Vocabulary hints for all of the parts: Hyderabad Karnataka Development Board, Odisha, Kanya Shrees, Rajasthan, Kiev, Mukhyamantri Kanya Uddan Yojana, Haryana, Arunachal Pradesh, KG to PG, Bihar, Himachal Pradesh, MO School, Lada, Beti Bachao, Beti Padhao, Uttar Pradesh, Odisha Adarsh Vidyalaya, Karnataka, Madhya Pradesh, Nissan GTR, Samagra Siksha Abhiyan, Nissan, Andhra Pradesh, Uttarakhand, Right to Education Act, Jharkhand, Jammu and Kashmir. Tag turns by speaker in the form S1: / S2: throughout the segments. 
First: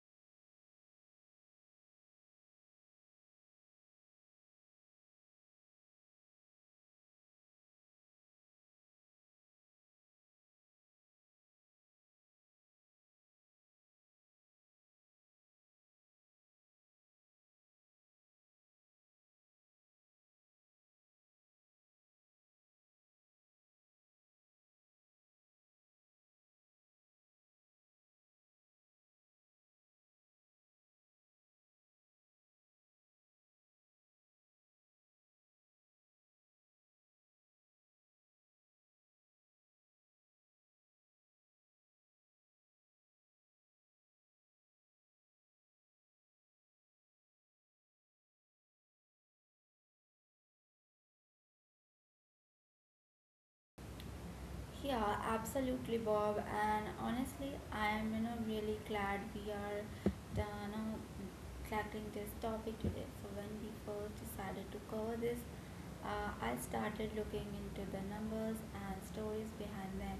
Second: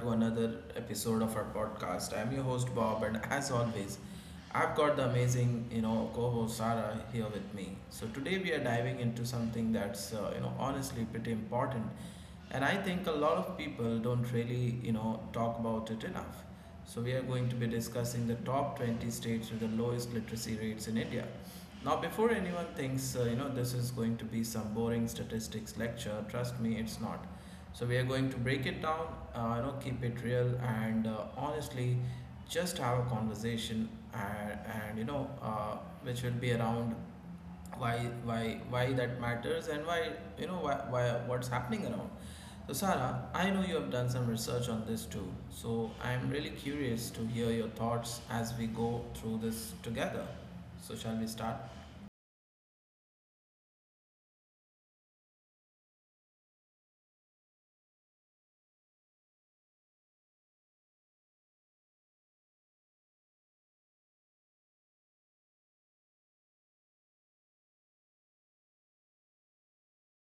S1: to another episode of our podcast. I'm your host Bob, and as always, I've got the amazing, co-host Sarah here with me. So today we are diving into something that's, honestly pretty important, and I think a lot of people don't really, talk about it enough. So we are going to be discussing the top 20 states with the lowest literacy rates in India. Now, before anyone thinks, this is going to be some boring statistics lecture. Trust me, it's not. So we are going to break it down, keep it real, and honestly, just have a conversation, and which will be around why why that matters, and why you know why what's happening around. So Sarah, I know you have done some research on this too, so I'm really curious to hear your thoughts as we go through this together. So shall we start?
S2: Yeah, absolutely, Bob. And honestly, I am really glad we are the, you know, tackling this topic today. So when we first decided to cover this, I started looking into the numbers and stories behind them,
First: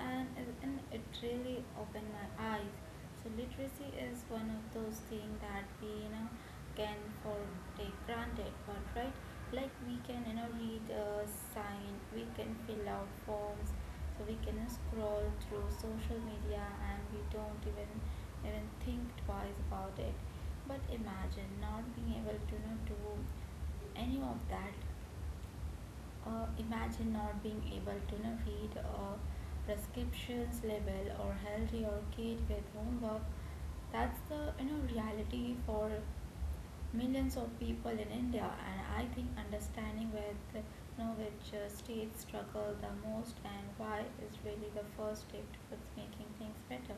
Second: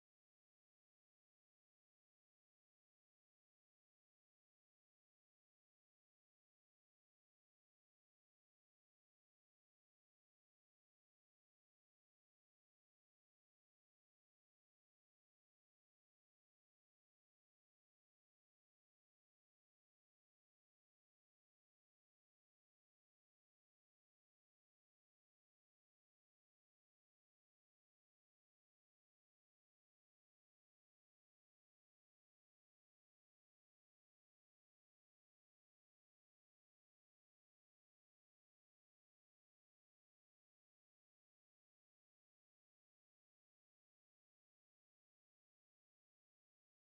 S2: and it really opened my eyes. So literacy is one of those things that we can for take granted, but right, like we can read a sign, we can fill out forms, so we can scroll through social media and we don't even think twice about it. But imagine not being able to do any of that. Imagine not being able to read a prescriptions label or help your kid with homework. That's the reality for millions of people in India, and I think understanding with which states struggle the most and why is really the first step towards making things better.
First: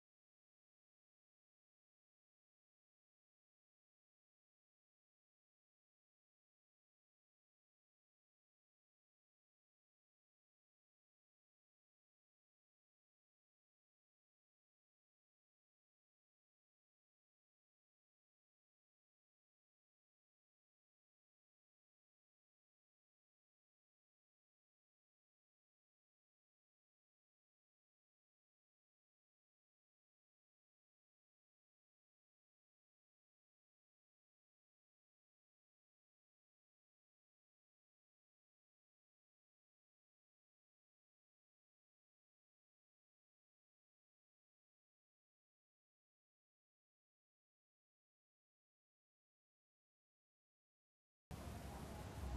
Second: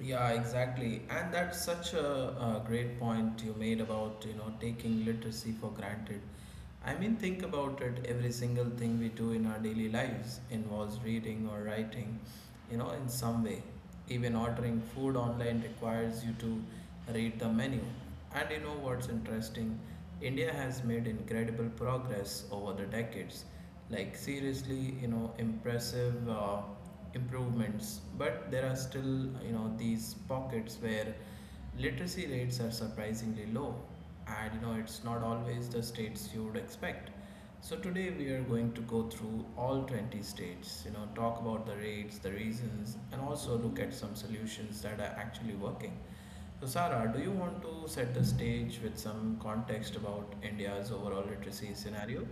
S1: Yeah, exactly. And that's such a great point you made about, taking literacy for granted. I mean, think about it. Every single thing we do in our daily lives involves reading or writing, in some way. Even ordering food online requires you to read the menu. And you know what's interesting? India has made incredible progress over the decades. Like, seriously, impressive improvements, but there are still, these pockets where literacy rates are surprisingly low, and it's not always the states you would expect. So today we are going to go through all 20 states, talk about the rates, the reasons, and also look at some solutions that are actually working. So Sarah, do you want to set the stage with some context about India's overall literacy scenario?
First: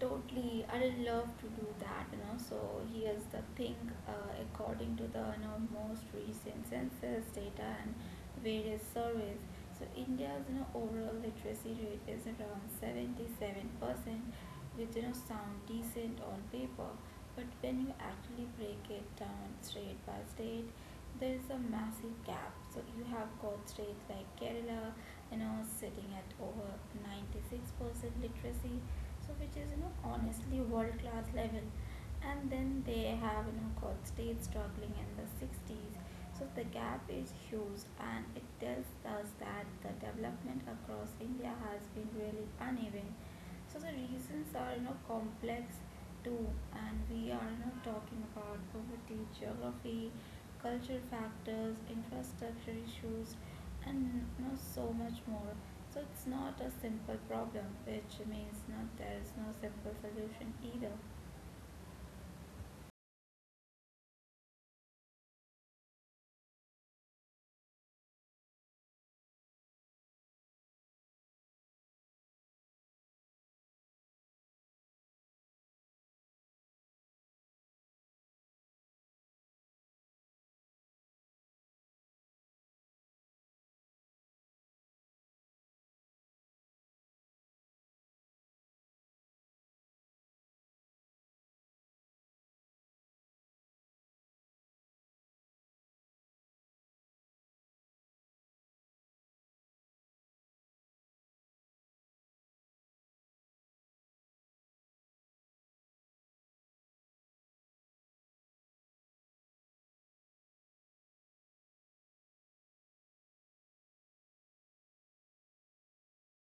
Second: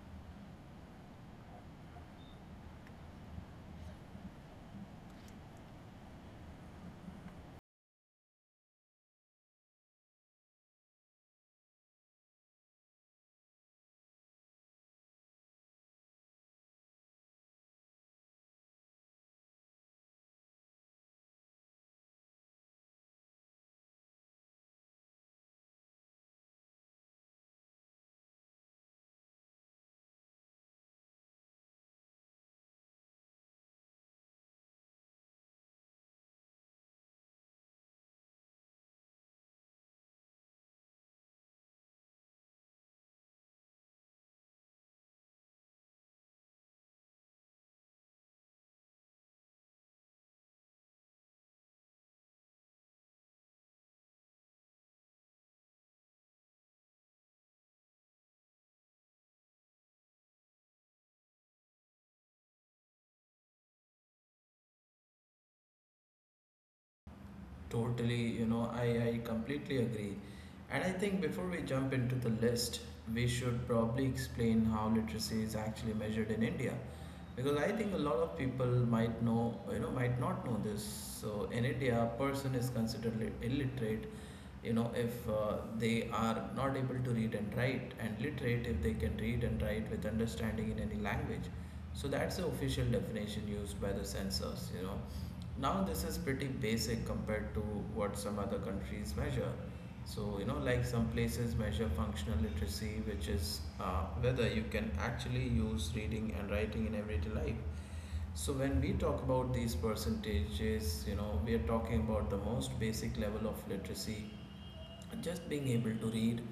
S2: Totally, I love to do that, you know. So here's the thing. According to the most recent census data and various surveys, so India's overall literacy rate is around 77%, which you know sound decent on paper, but when you actually break it down state by state, there is a massive gap. So you have got states like Kerala, you know, sitting at over 96% literacy, so which is you know honestly world class level. And then they have you know got states struggling in the 60s, so the gap is huge. And it tells us that the development across India has been really uneven. So the reasons are you know complex too, and we are not talking about poverty, geography, cultural factors, infrastructure issues, and you know so much more. So it's not a simple problem, which means not there is no simple solution either.
S1: Totally, I completely agree. And I think before we jump into the list, we should probably explain how literacy is actually measured in India, because I think a lot of people might know, might not know this. So in India, a person is considered illiterate if they are not able to read and write, and literate if they can read and write with understanding in any language. So that's the official definition used by the censors, now this is pretty basic compared to what some other countries measure. So like some places measure functional literacy, which is whether you can actually use reading and writing in everyday life. So when we talk about these percentages, we are talking about the most basic level of literacy, just being able to read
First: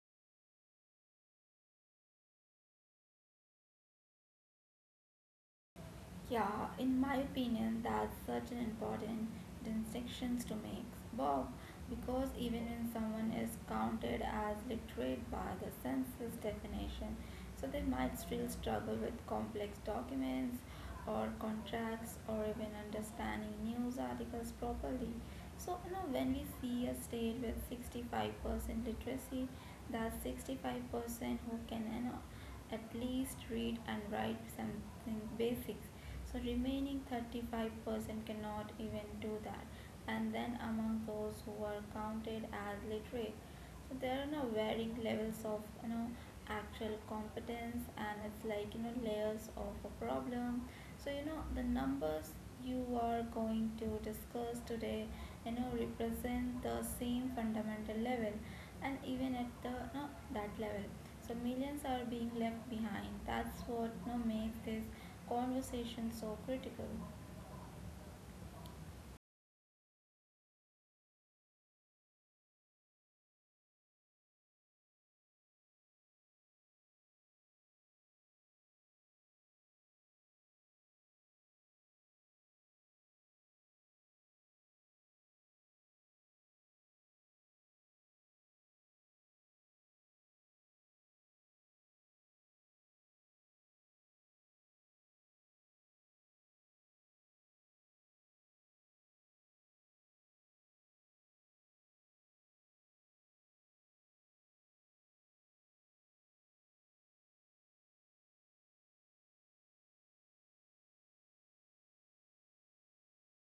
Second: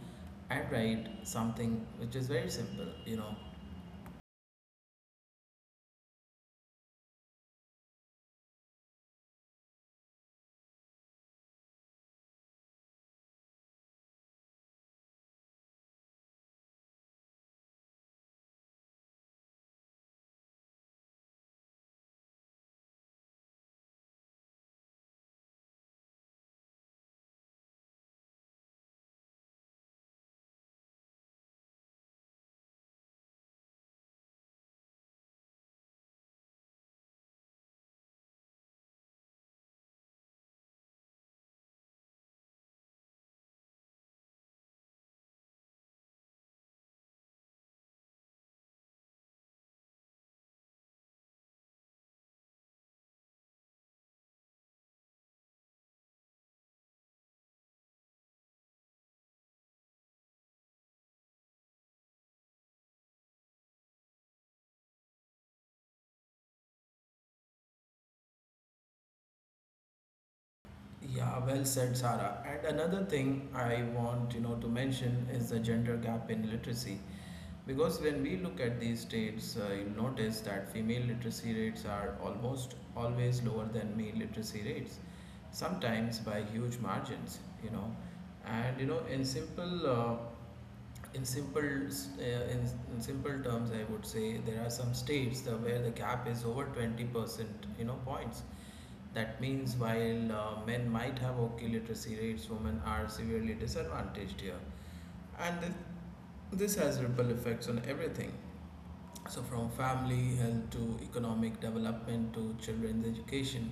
S1: and write something, which is very simple,
S2: Yeah, in my opinion, that's such an important distinctions to make, Bob, because even when someone is counted as literate by the census definition, so they might still struggle with complex documents or contracts or even understanding news articles properly. So, you know, when we see a state with 65% literacy, that's 65% who can, you know, at least read and write something basics, so remaining 35% cannot even do that. And then among those who are counted as literate, so there are no varying levels of you know actual competence, and it's like you know layers of a problem. So you know the numbers you are going to discuss today you know represent the same fundamental level, and even at the no, that level, so millions are being left behind. That's what no, makes this conversation so critical.
S1: yeah, well said, Sarah. And another thing I want, to mention is the gender gap in literacy, because when we look at these states you notice that female literacy rates are almost always lower than male literacy rates, sometimes by huge margins, and you know in simple in simple uh, in, in simple terms, I would say there are some states where the gap is over 20% points. That means while men might have okay literacy rates, women are severely disadvantaged here. And this has ripple effects on everything, so from family health to economic development to children's education.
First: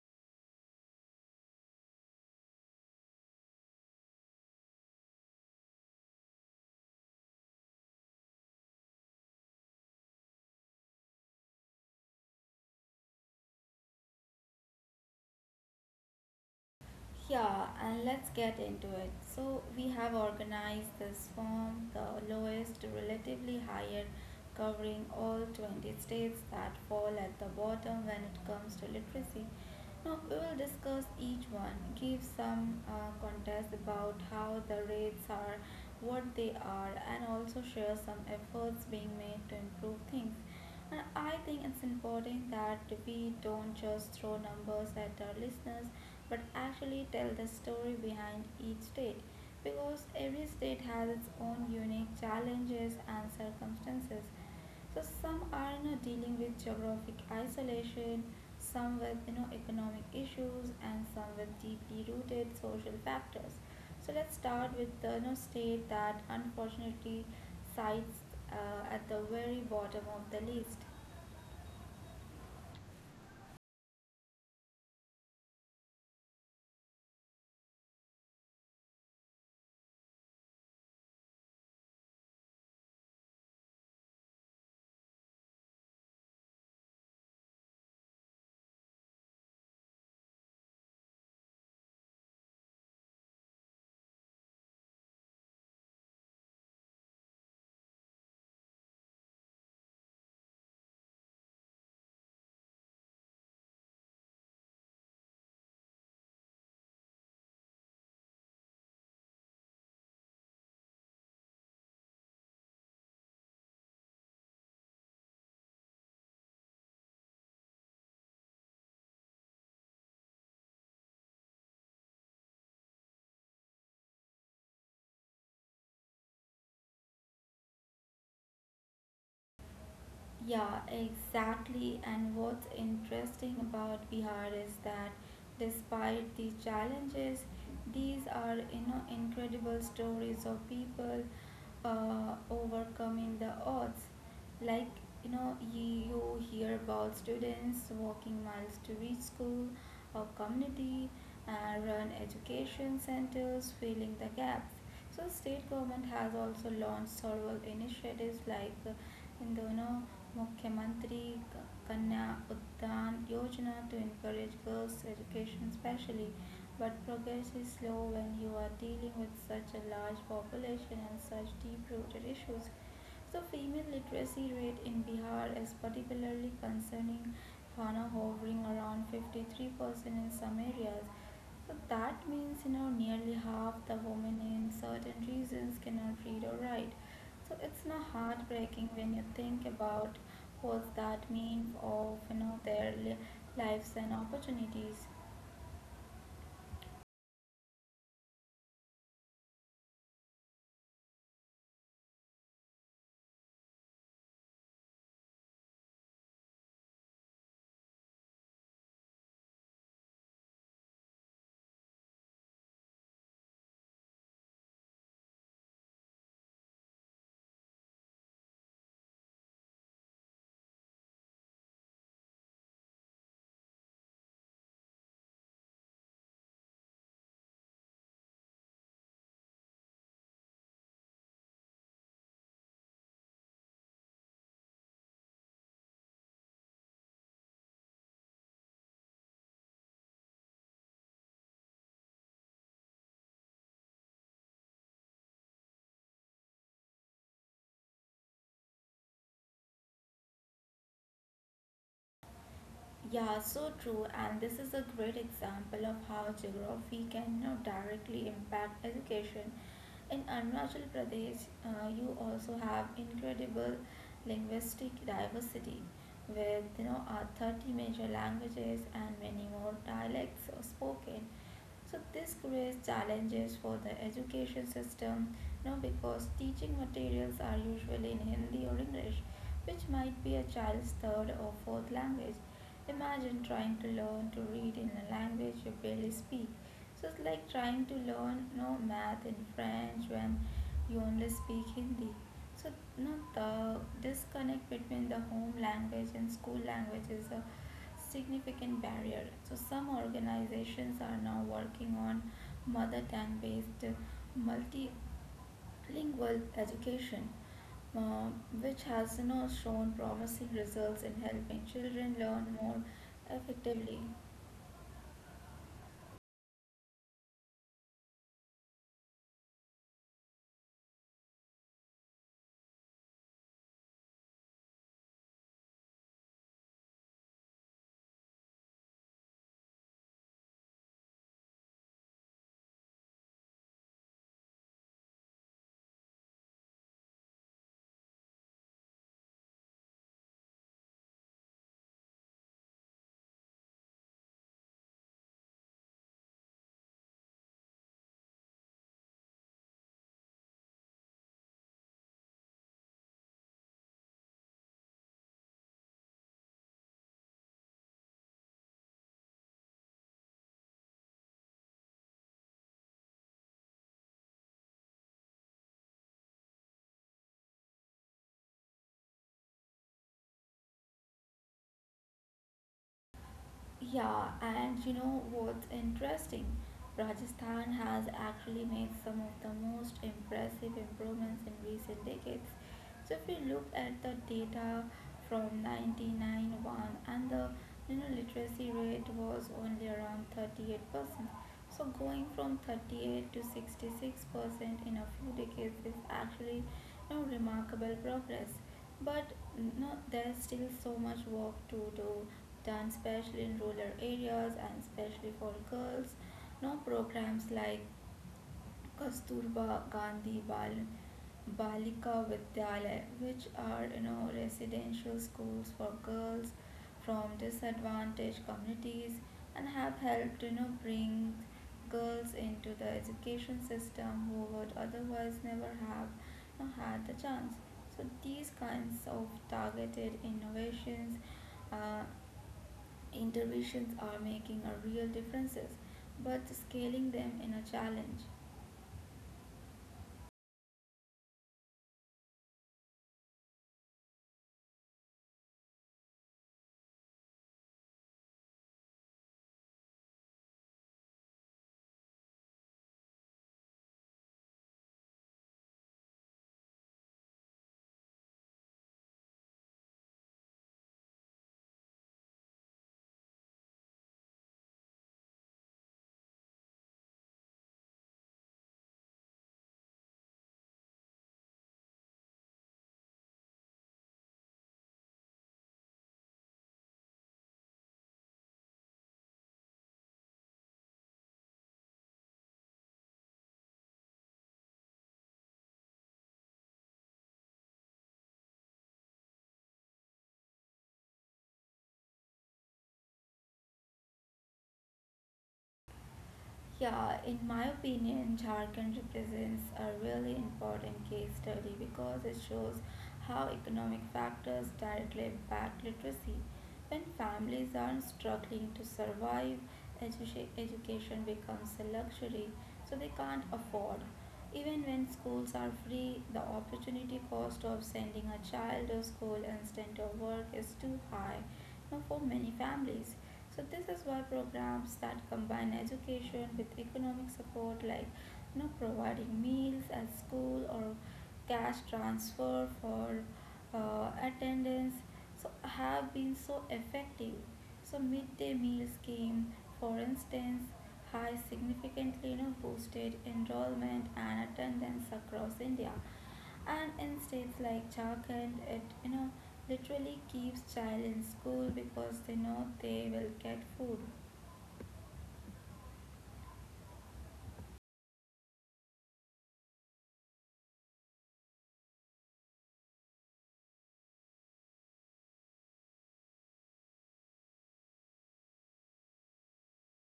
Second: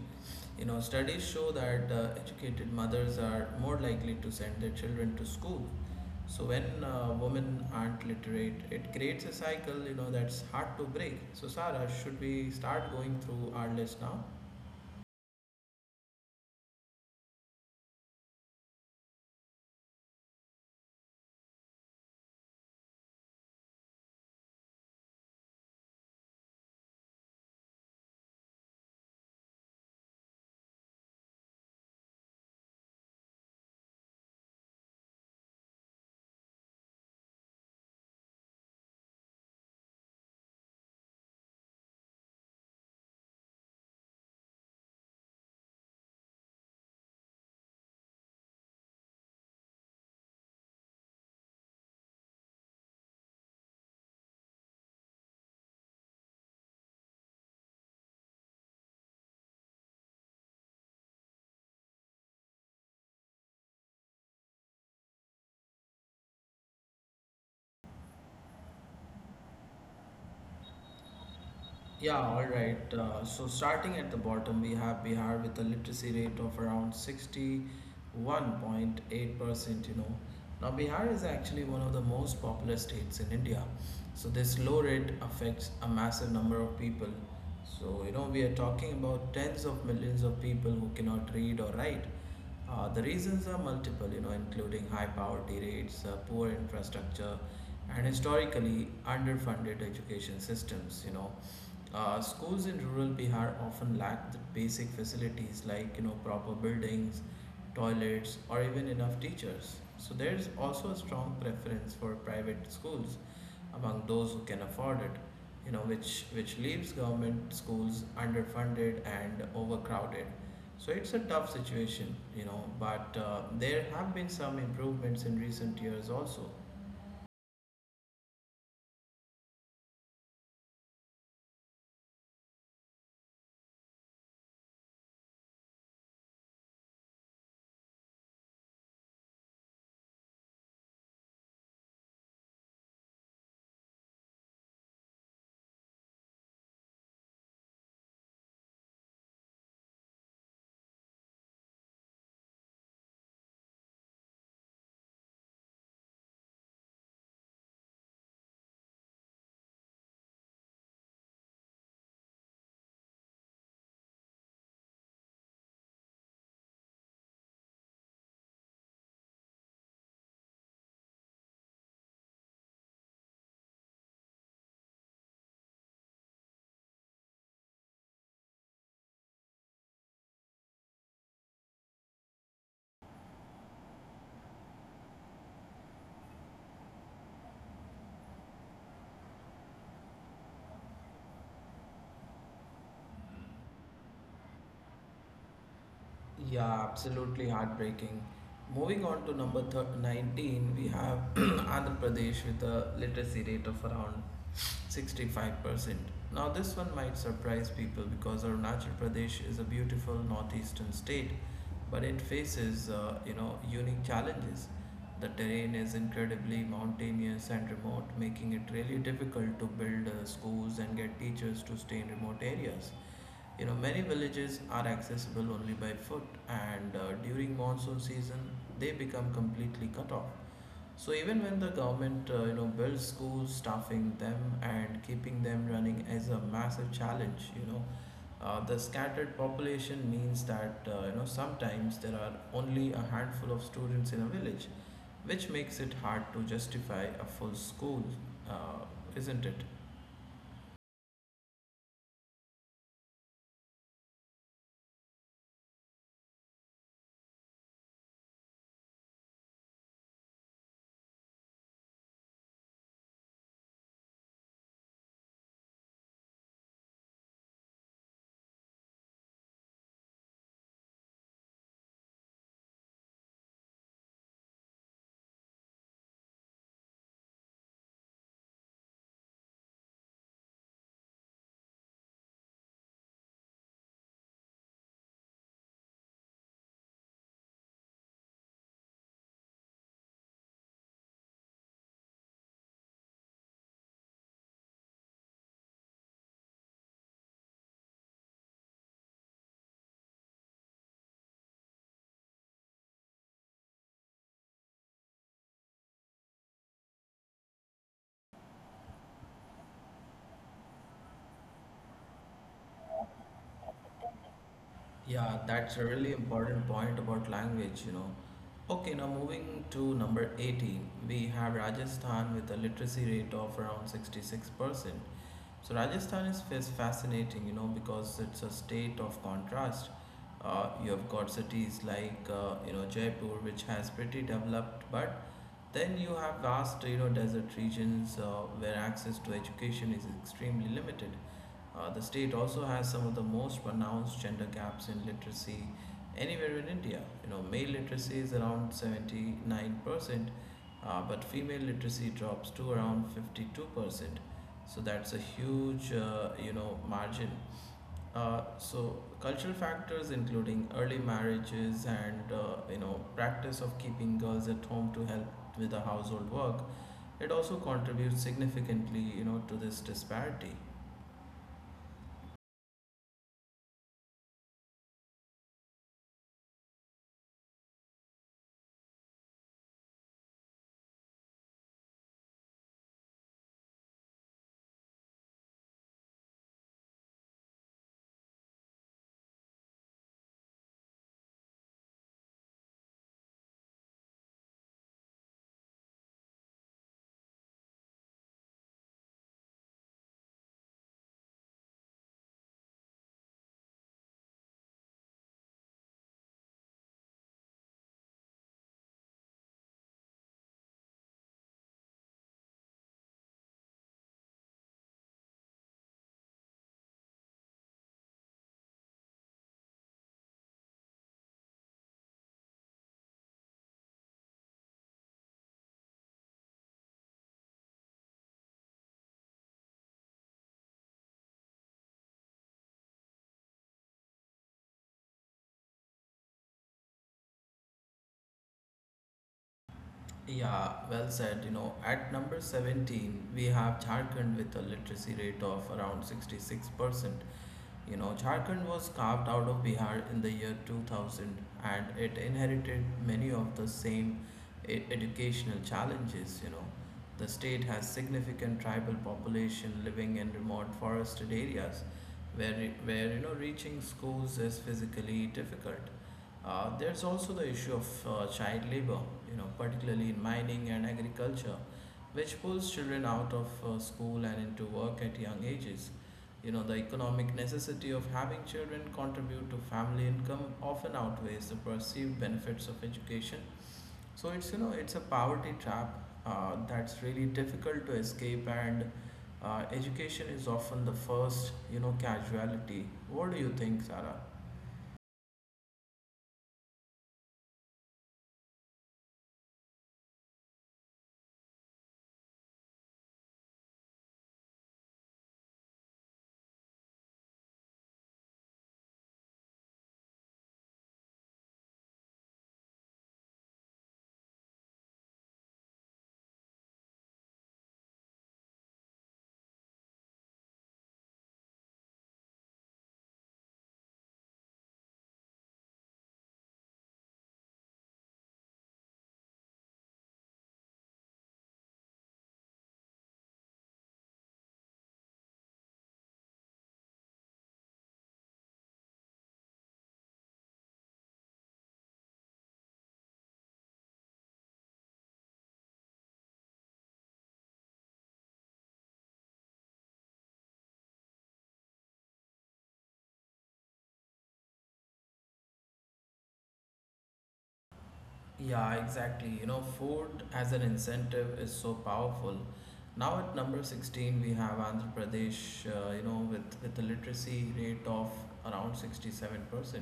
S1: Studies show that educated mothers are more likely to send their children to school. So when women aren't literate, it creates a cycle, that's hard to break. So Sarah, should we start going through our list now?
S2: Yeah, and let's get into it. So we have organized this from the lowest to relatively higher, covering all 20 states that fall at the bottom when it comes to literacy. Now we will discuss each one, give some context about how the rates are, what they are, and also share some efforts being made to improve things. And I think it's important that we don't just throw numbers at our listeners, but actually tell the story behind each state, because every state has its own unique challenges and circumstances. So some are you know dealing with geographic isolation, some with you know economic issues, and some with deeply rooted social factors. So let's start with the you know state that unfortunately sites at the very bottom of the list.
S1: Yeah, all right. So starting at the bottom, we have Bihar with a literacy rate of around 61.8%, Now, Bihar is actually one of the most populous states in India, so this low rate affects a massive number of people. So, we are talking about tens of millions of people who cannot read or write. The reasons are multiple, including high poverty rates, poor infrastructure, and historically underfunded education systems, Schools in rural Bihar often lack the basic facilities like proper buildings, toilets, or even enough teachers. So there's also a strong preference for private schools among those who can afford it, which leaves government schools underfunded and overcrowded. So it's a tough situation, but there have been some improvements in recent years also.
S2: Yeah, exactly. And what's interesting about Bihar is that despite these challenges, these are you know incredible stories of people overcoming the odds. Like you know, you hear about students walking miles to reach school or community and run education centers, filling the gaps. So state government has also launched several initiatives like in the you know Mukhyamantri Kanya Uddan Yojana to encourage girls' education, especially, but progress is slow when you are dealing with such a large population and such deep-rooted issues. So female literacy rate in Bihar is particularly concerning, Fana hovering around 53% in some areas. So that means you know nearly half the women in certain regions cannot read or write. So it's now heartbreaking when you think about what that means of you know their lives and opportunities.
S1: Yeah, absolutely heartbreaking. Moving on to number thir 19, we have Andhra Pradesh with a literacy rate of around 65%. Now, this one might surprise people because Arunachal Pradesh is a beautiful northeastern state, but it faces, unique challenges. The terrain is incredibly mountainous and remote, making it really difficult to build schools and get teachers to stay in remote areas. You know, many villages are accessible only by foot, and during monsoon season, they become completely cut off. So even when the government, builds schools, staffing them and keeping them running is a massive challenge. The scattered population means that sometimes there are only a handful of students in a village, which makes it hard to justify a full school, uh, isn't it?
S2: Yeah, so true. And this is a great example of how geography can you know directly impact education. In Arunachal Pradesh, you also have incredible linguistic diversity with 30 major languages and many more dialects spoken. So this creates challenges for the education system, you know, because teaching materials are usually in Hindi or English, which might be a child's third or fourth language. Imagine trying to learn to read in a language you barely speak. So it's like trying to learn no math in French when you only speak Hindi. So no, the disconnect between the home language and school language is a significant barrier. So some organizations are now working on mother tongue based multi Bilingual education, uh, which has you know shown promising results in helping children learn more effectively.
S1: Yeah, that's a really important point about language, Okay, now moving to number 18, we have Rajasthan with a literacy rate of around 66%. So, Rajasthan is fascinating, because it's a state of contrast. You have got cities like, Jaipur, which has pretty developed, but then you have vast, desert regions where access to education is extremely limited. The state also has some of the most pronounced gender gaps in literacy anywhere in India. You know, male literacy is around 79%, but female literacy drops to around 52%. So that's a huge, margin. So cultural factors including early marriages and practice of keeping girls at home to help with the household work, it also contributes significantly, to this disparity.
S2: Yeah, and you know what's interesting? Rajasthan has actually made some of the most impressive improvements in recent decades. So if we look at the data from 1991, and the you know literacy rate was only around 38%. So going from 38 to 66% in a few decades is actually you know remarkable progress. But no, there's still so much work to do done, especially in rural areas and especially for girls. No programs like Kasturba Gandhi Balika Vidyalaya, which are you know residential schools for girls from disadvantaged communities, and have helped you know bring girls into the education system who would otherwise never have you know had the chance. So these kinds of targeted innovations, uh, interventions are making a real differences, but scaling them in a challenge.
S1: Yeah, well said. You know, at number 17, we have Jharkhand with a literacy rate of around 66%. You know, Jharkhand was carved out of Bihar in the year 2000, and it inherited many of the same e educational challenges, The state has significant tribal population living in remote forested areas where reaching schools is physically difficult. There's also the issue of child labor, particularly in mining and agriculture, which pulls children out of school and into work at young ages. You know, the economic necessity of having children contribute to family income often outweighs the perceived benefits of education. So it's, it's a poverty trap that's really difficult to escape, and education is often the first, casualty. What do you think, Sarah?
S2: Yeah, in my opinion, Jharkhand represents a really important case study because it shows how economic factors directly impact literacy. When families are struggling to survive, education becomes a luxury, so they can't afford. Even when schools are free, the opportunity cost of sending a child to school instead of work is too high you know for many families. So this is why programs that combine education with economic support, like you know providing meals at school or cash transfer for attendance, so have been so effective. So midday meal scheme, for instance, has significantly you know boosted enrollment and attendance across India, and in states like Jharkhand, it you know literally keeps child in school because they know they will get food.
S1: Yeah, exactly. You know, food as an incentive is so powerful. Now at number 16, we have Andhra Pradesh, with a literacy rate of around 67%.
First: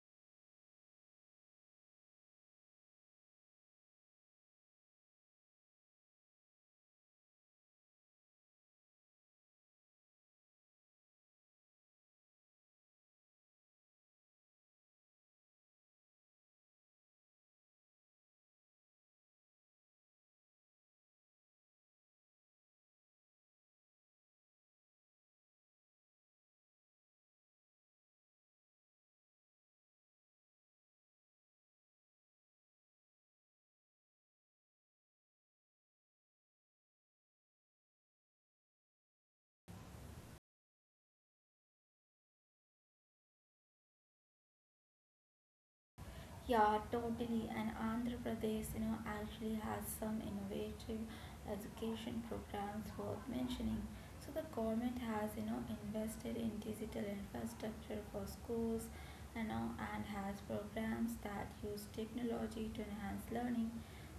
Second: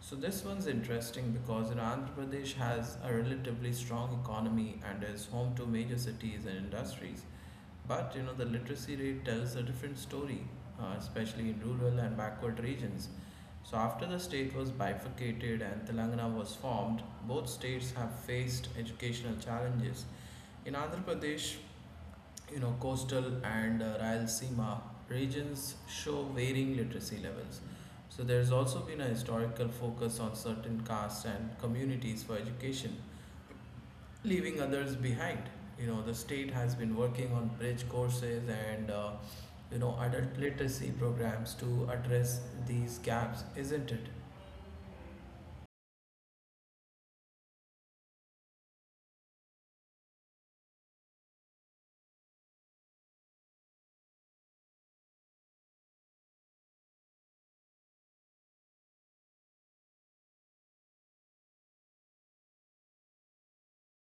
S1: So this one's interesting because, Andhra Pradesh has a relatively strong economy and is home to major cities and industries. But, the literacy rate tells a different story, especially in rural and backward regions. So, after the state was bifurcated and Telangana was formed, both states have faced educational challenges. In Andhra Pradesh, coastal and Rayalaseema regions show varying literacy levels. So, there's also been a historical focus on certain castes and communities for education, leaving others behind. You know, the state has been working on bridge courses and adult literacy programs to address these gaps, isn't it?
S2: Yeah, totally. And Andhra Pradesh, you know, actually has some innovative education programs worth mentioning. So the government has, you know, invested in digital infrastructure for schools, you know, and has programs that use technology to enhance learning.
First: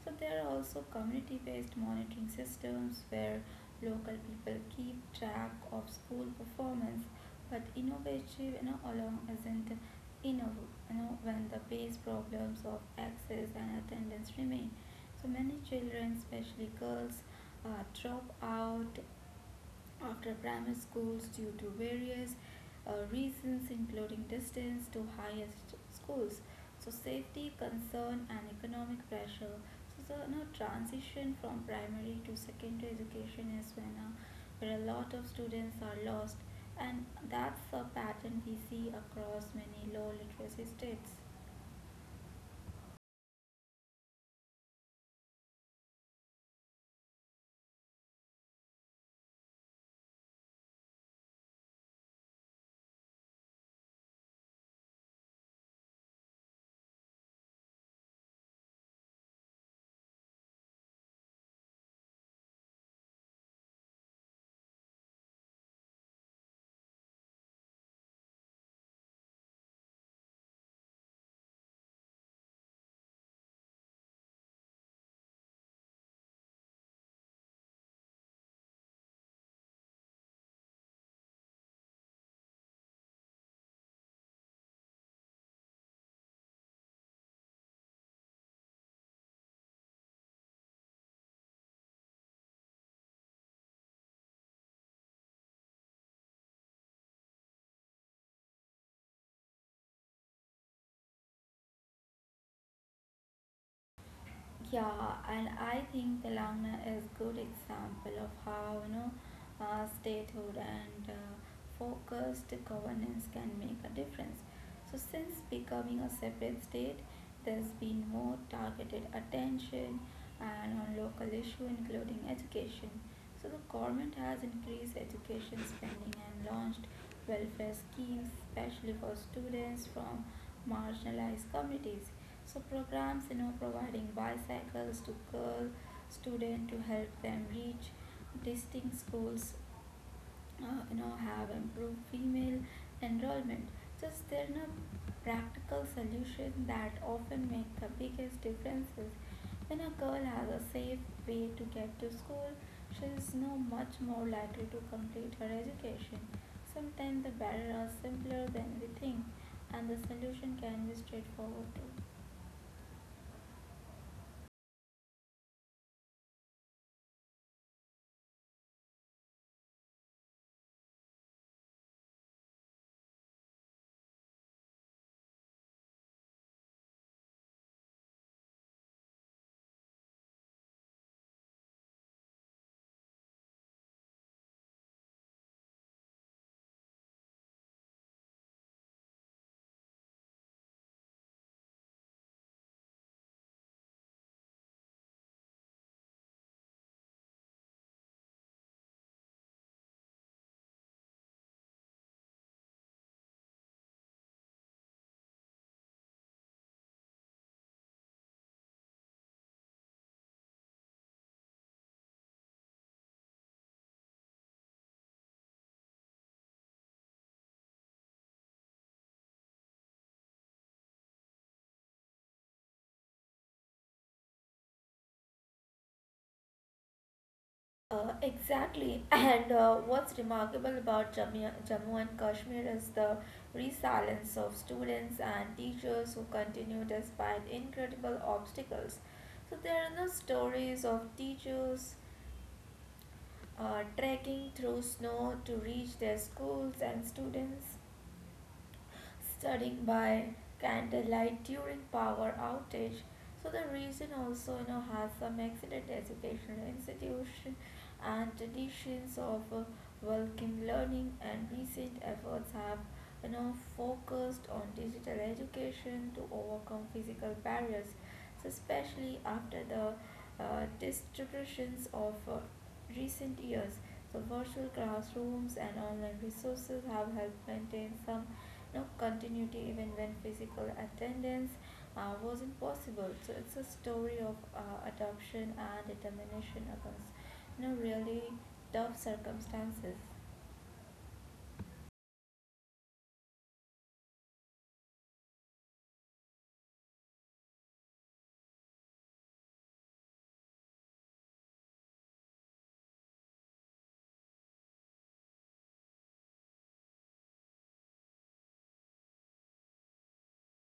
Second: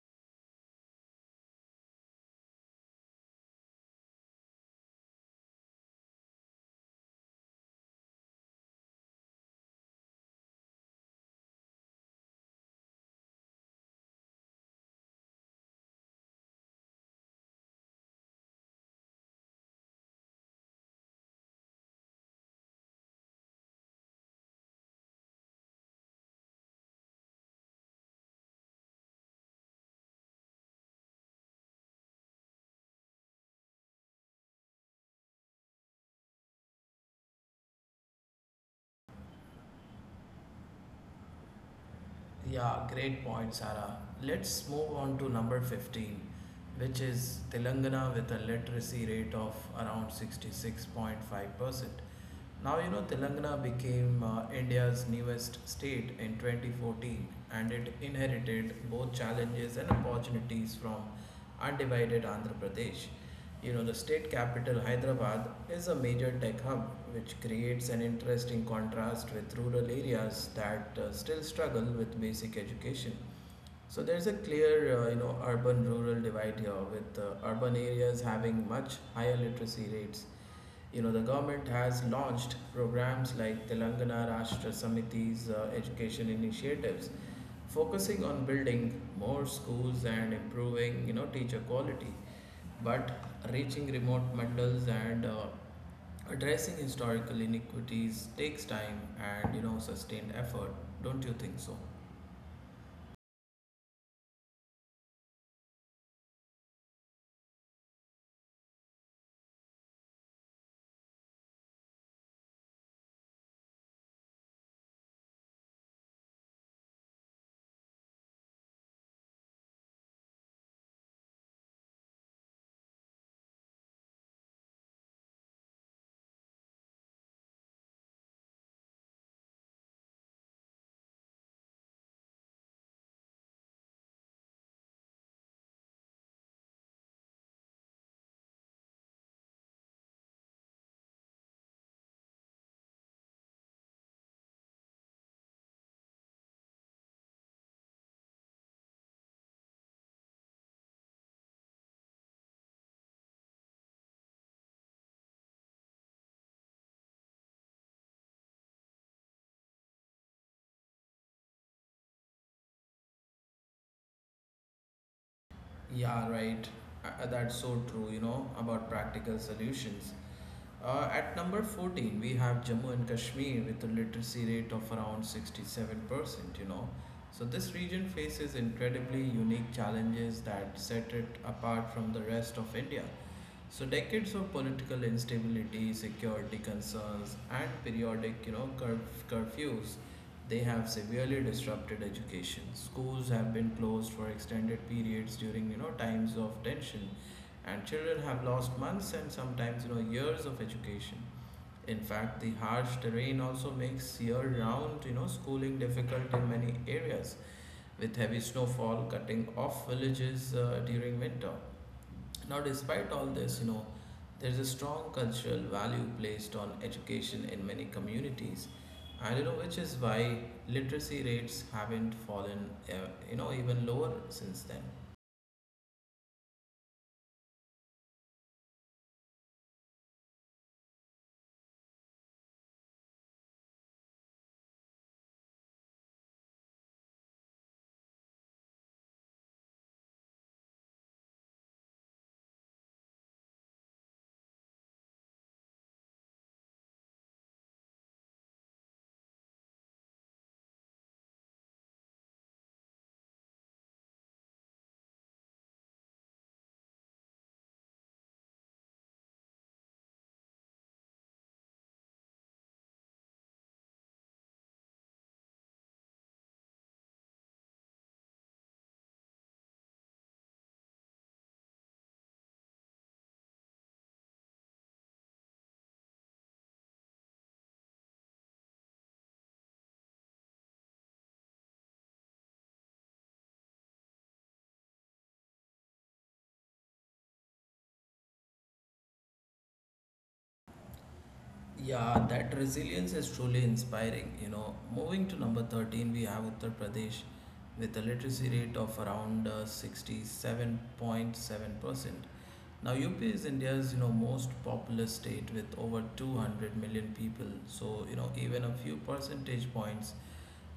S2: So there are also community-based monitoring systems where local people keep track of school performance, but innovative, you know, along isn't in a row, you know, when the base problems of access and attendance remain. So many children, especially girls, uh, drop out after primary schools due to various reasons including distance to highest schools, so safety concern and economic pressure. So the you know transition from primary to secondary education is when where a lot of students are lost, and that's a pattern we see across many low literacy states.
S1: Yeah, great point, Sarah. Let's move on to number 15, which is Telangana with a literacy rate of around 66.5%. Now you know Telangana became India's newest state in 2014, and it inherited both challenges and opportunities from undivided Andhra Pradesh. You know the state capital Hyderabad is a major tech hub, which creates an interesting contrast with rural areas that still struggle with basic education. So there's a clear, urban-rural divide here, with urban areas having much higher literacy rates. The government has launched programs like Telangana Rashtra Samiti's education initiatives, focusing on building more schools and improving, teacher quality. But reaching remote mandals and addressing historical inequities takes time and, sustained effort. Don't you think so?
S2: Yeah, and I think Telangana is good example of how you know statehood and focused governance can make a difference. So since becoming a separate state, there's been more targeted attention and on local issue including education. So the government has increased education spending and launched welfare schemes especially for students from marginalized communities. So programs, you know, providing bicycles to girl students to help them reach distinct schools, you know, have improved female enrollment. Just there are no practical solutions that often make the biggest differences. When a girl has a safe way to get to school, she is no much more likely to complete her education. Sometimes the barriers are simpler than we think, and the solution can be straightforward too.
S1: Yeah, right. That's so true, about practical solutions. At number 14, we have Jammu and Kashmir with a literacy rate of around 67%, So this region faces incredibly unique challenges that set it apart from the rest of India. So decades of political instability, security concerns, and periodic, curfews, they have severely disrupted education. Schools have been closed for extended periods during, times of tension, and children have lost months and sometimes, years of education. In fact, the harsh terrain also makes year-round, schooling difficult in many areas, with heavy snowfall cutting off villages during winter. Now, despite all this, there's a strong cultural value placed on education in many communities, and you know, which is why literacy rates haven't fallen, even lower since then.
S2: Exactly. And what's remarkable about Jammu and Kashmir is the resilience of students and teachers who continue despite incredible obstacles. So there are no stories of teachers trekking through snow to reach their schools and students studying by candlelight during power outage. So the region also you know has some excellent educational institution and traditions of welcome learning, and recent efforts have you know focused on digital education to overcome physical barriers, especially after the distributions of recent years. So virtual classrooms and online resources have helped maintain some you know continuity even when physical attendance wasn't possible. So it's a story of adoption and determination against you know really tough circumstances.
S1: Yeah, that resilience is truly inspiring. You know, moving to number 13, we have Uttar Pradesh with a literacy rate of around 67.7%. Now, UP is India's, most populous state with over 200 million people. So, you know, even a few percentage points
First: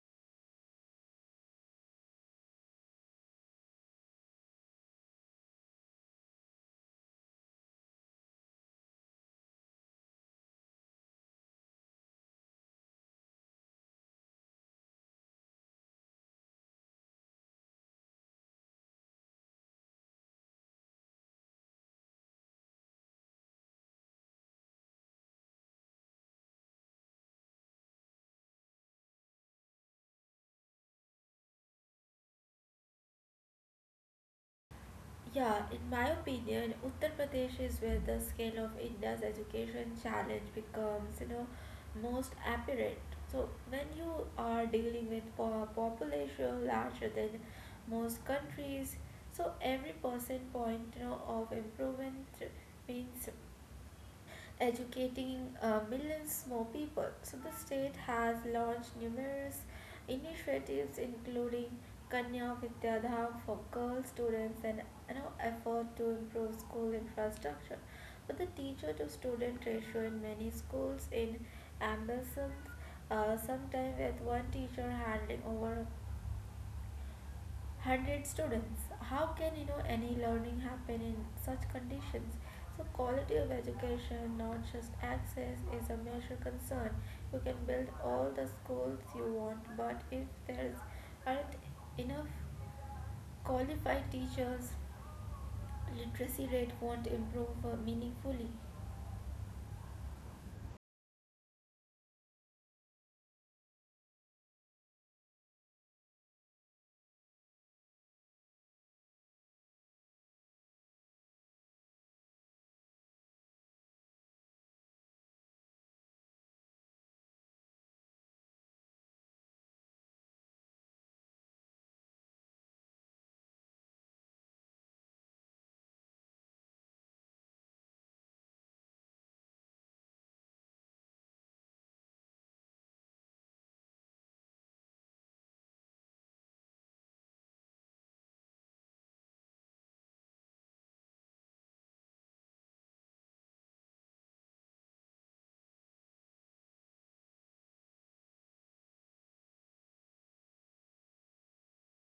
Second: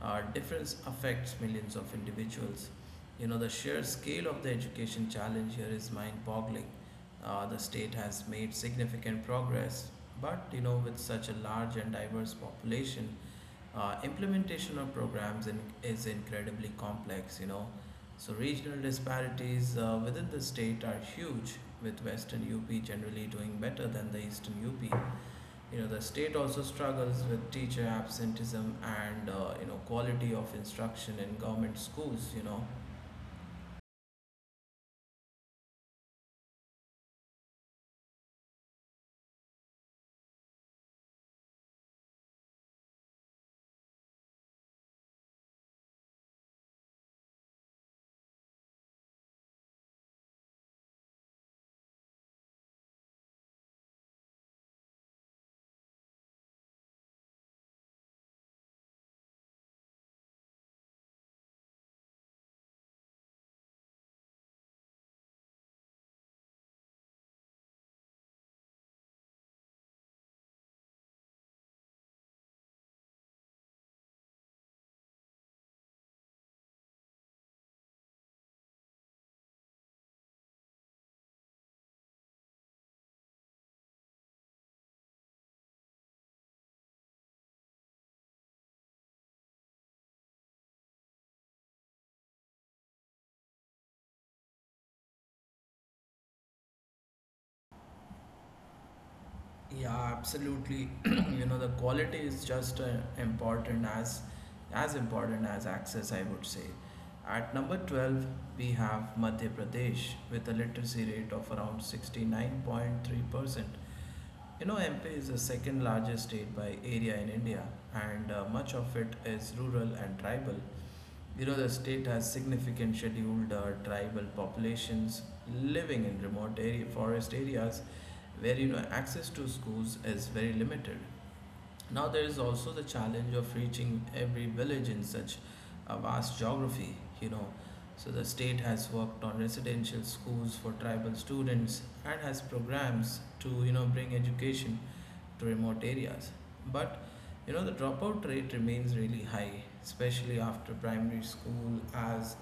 S1: uh, difference affects millions of individuals. You know, the sheer scale of the education challenge here is mind boggling. The state has made significant progress but you know, with such a large and diverse population, implementation of programs is incredibly complex. You know, so regional disparities within the state are huge, with Western UP generally doing better than the Eastern UP. You know, the state also struggles with teacher absenteeism and you know quality of instruction in government schools. You know,
S2: Yeah, in my opinion, Uttar Pradesh is where the scale of India's education challenge becomes, you know, most apparent. So when you are dealing with population larger than most countries, so every percent point, you know, of improvement means educating millions more people. So the state has launched numerous initiatives including Kanya Vidyadham for girl students and you know, effort to improve school infrastructure. But the teacher to student ratio in many schools in Ambersons, sometimes with one teacher handling over 100 students. How can you know any learning happen in such conditions? So quality of education, not just access, is a major concern. You can build all the schools you want, but if there is aren't enough qualified teachers, literacy rate won't improve meaningfully.
S1: yeah, absolutely. You know, the quality is just important as important as access, I would say. At number 12, we have Madhya Pradesh with a literacy rate of around 69.3%. You know, MP is the second largest state by area in India, and much of it is rural and tribal. You know, the state has significant scheduled tribal populations living in forest areas where you know access to schools is very limited. Now, there is also the challenge of reaching every village in such a vast geography, you know. So, the state has worked on residential schools for tribal students and has programs to, you know, bring education to remote areas. But, you know, the dropout rate remains really high, especially after primary school, as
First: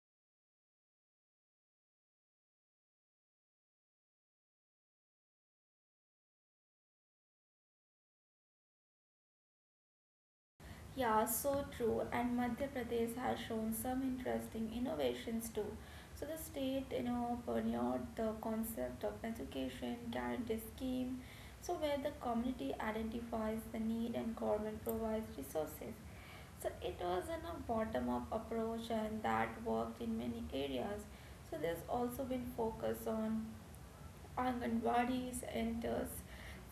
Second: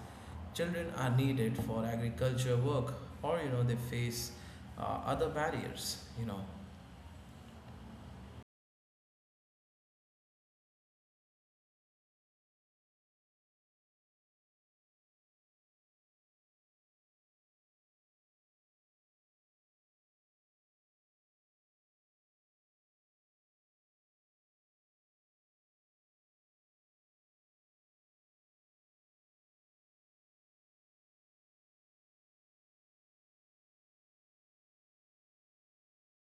S1: children are needed for agriculture work or, you know, they face other barriers, you know.
S2: Yeah, so true. And Madhya Pradesh has shown some interesting innovations too. So the state, you know, pioneered the concept of education guarantee scheme, so where the community identifies the need and government provides resources. So it was in a bottom-up approach and that worked in many areas. So there's also been focus on Anganwadi enters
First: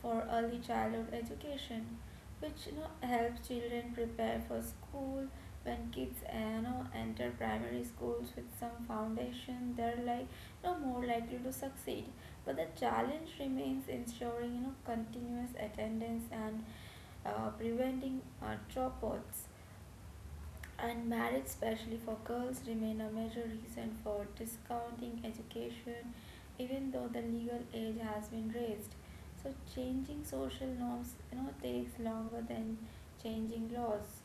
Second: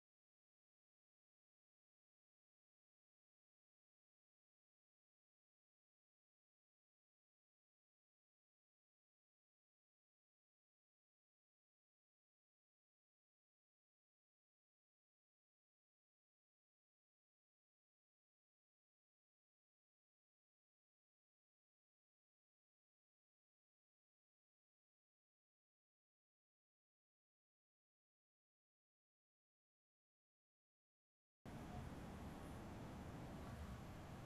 S2: for early childhood education, which you know helps children prepare for school. When kids you know enter primary schools with some foundation, they're like you know, more likely to succeed. But the challenge remains ensuring you know continuous attendance and preventing dropouts. And marriage, especially for girls, remain a major reason for discounting education, even though the legal age has been raised. So changing social norms, you know, takes longer than changing laws.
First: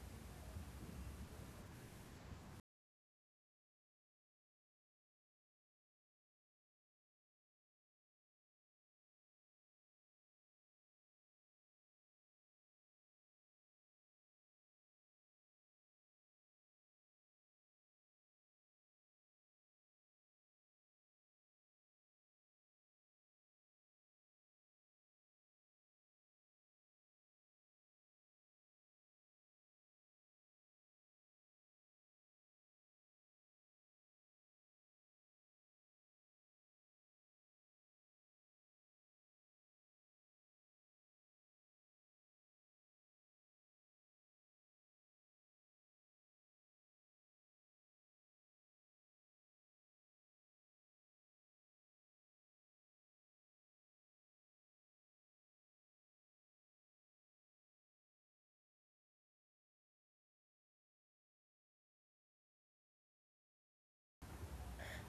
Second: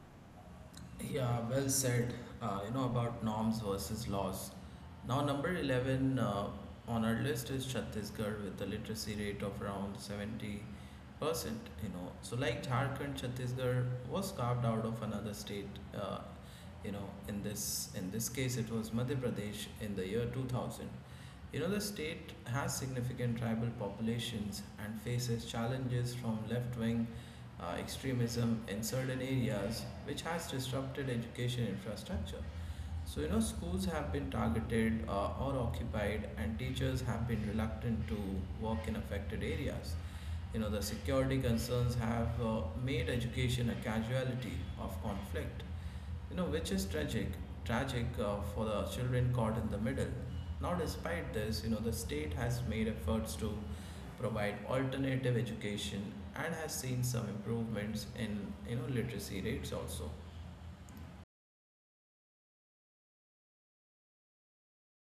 S1: Yeah, well said. You know about norms versus laws. Now, number 11 on our list is Chhattisgarh with a literacy rate of around 70%. You know, so like Jharkhand, Chhattisgarh was carved out of another state. Uh, you know, in this case, it was Madhya Pradesh in the year 2000. You know, the state has significant tribal populations and faces challenges from left wing extremism in certain areas, which has disrupted education infrastructure. So, you know, schools have been targeted or occupied, and teachers have been reluctant to work in affected areas. You know, the security concerns have made education a casualty of conflict you know, which is tragic for the children caught in the middle. Now, despite this, you know, the state has made efforts to provide alternative education and has seen some improvements you know, literacy rates also.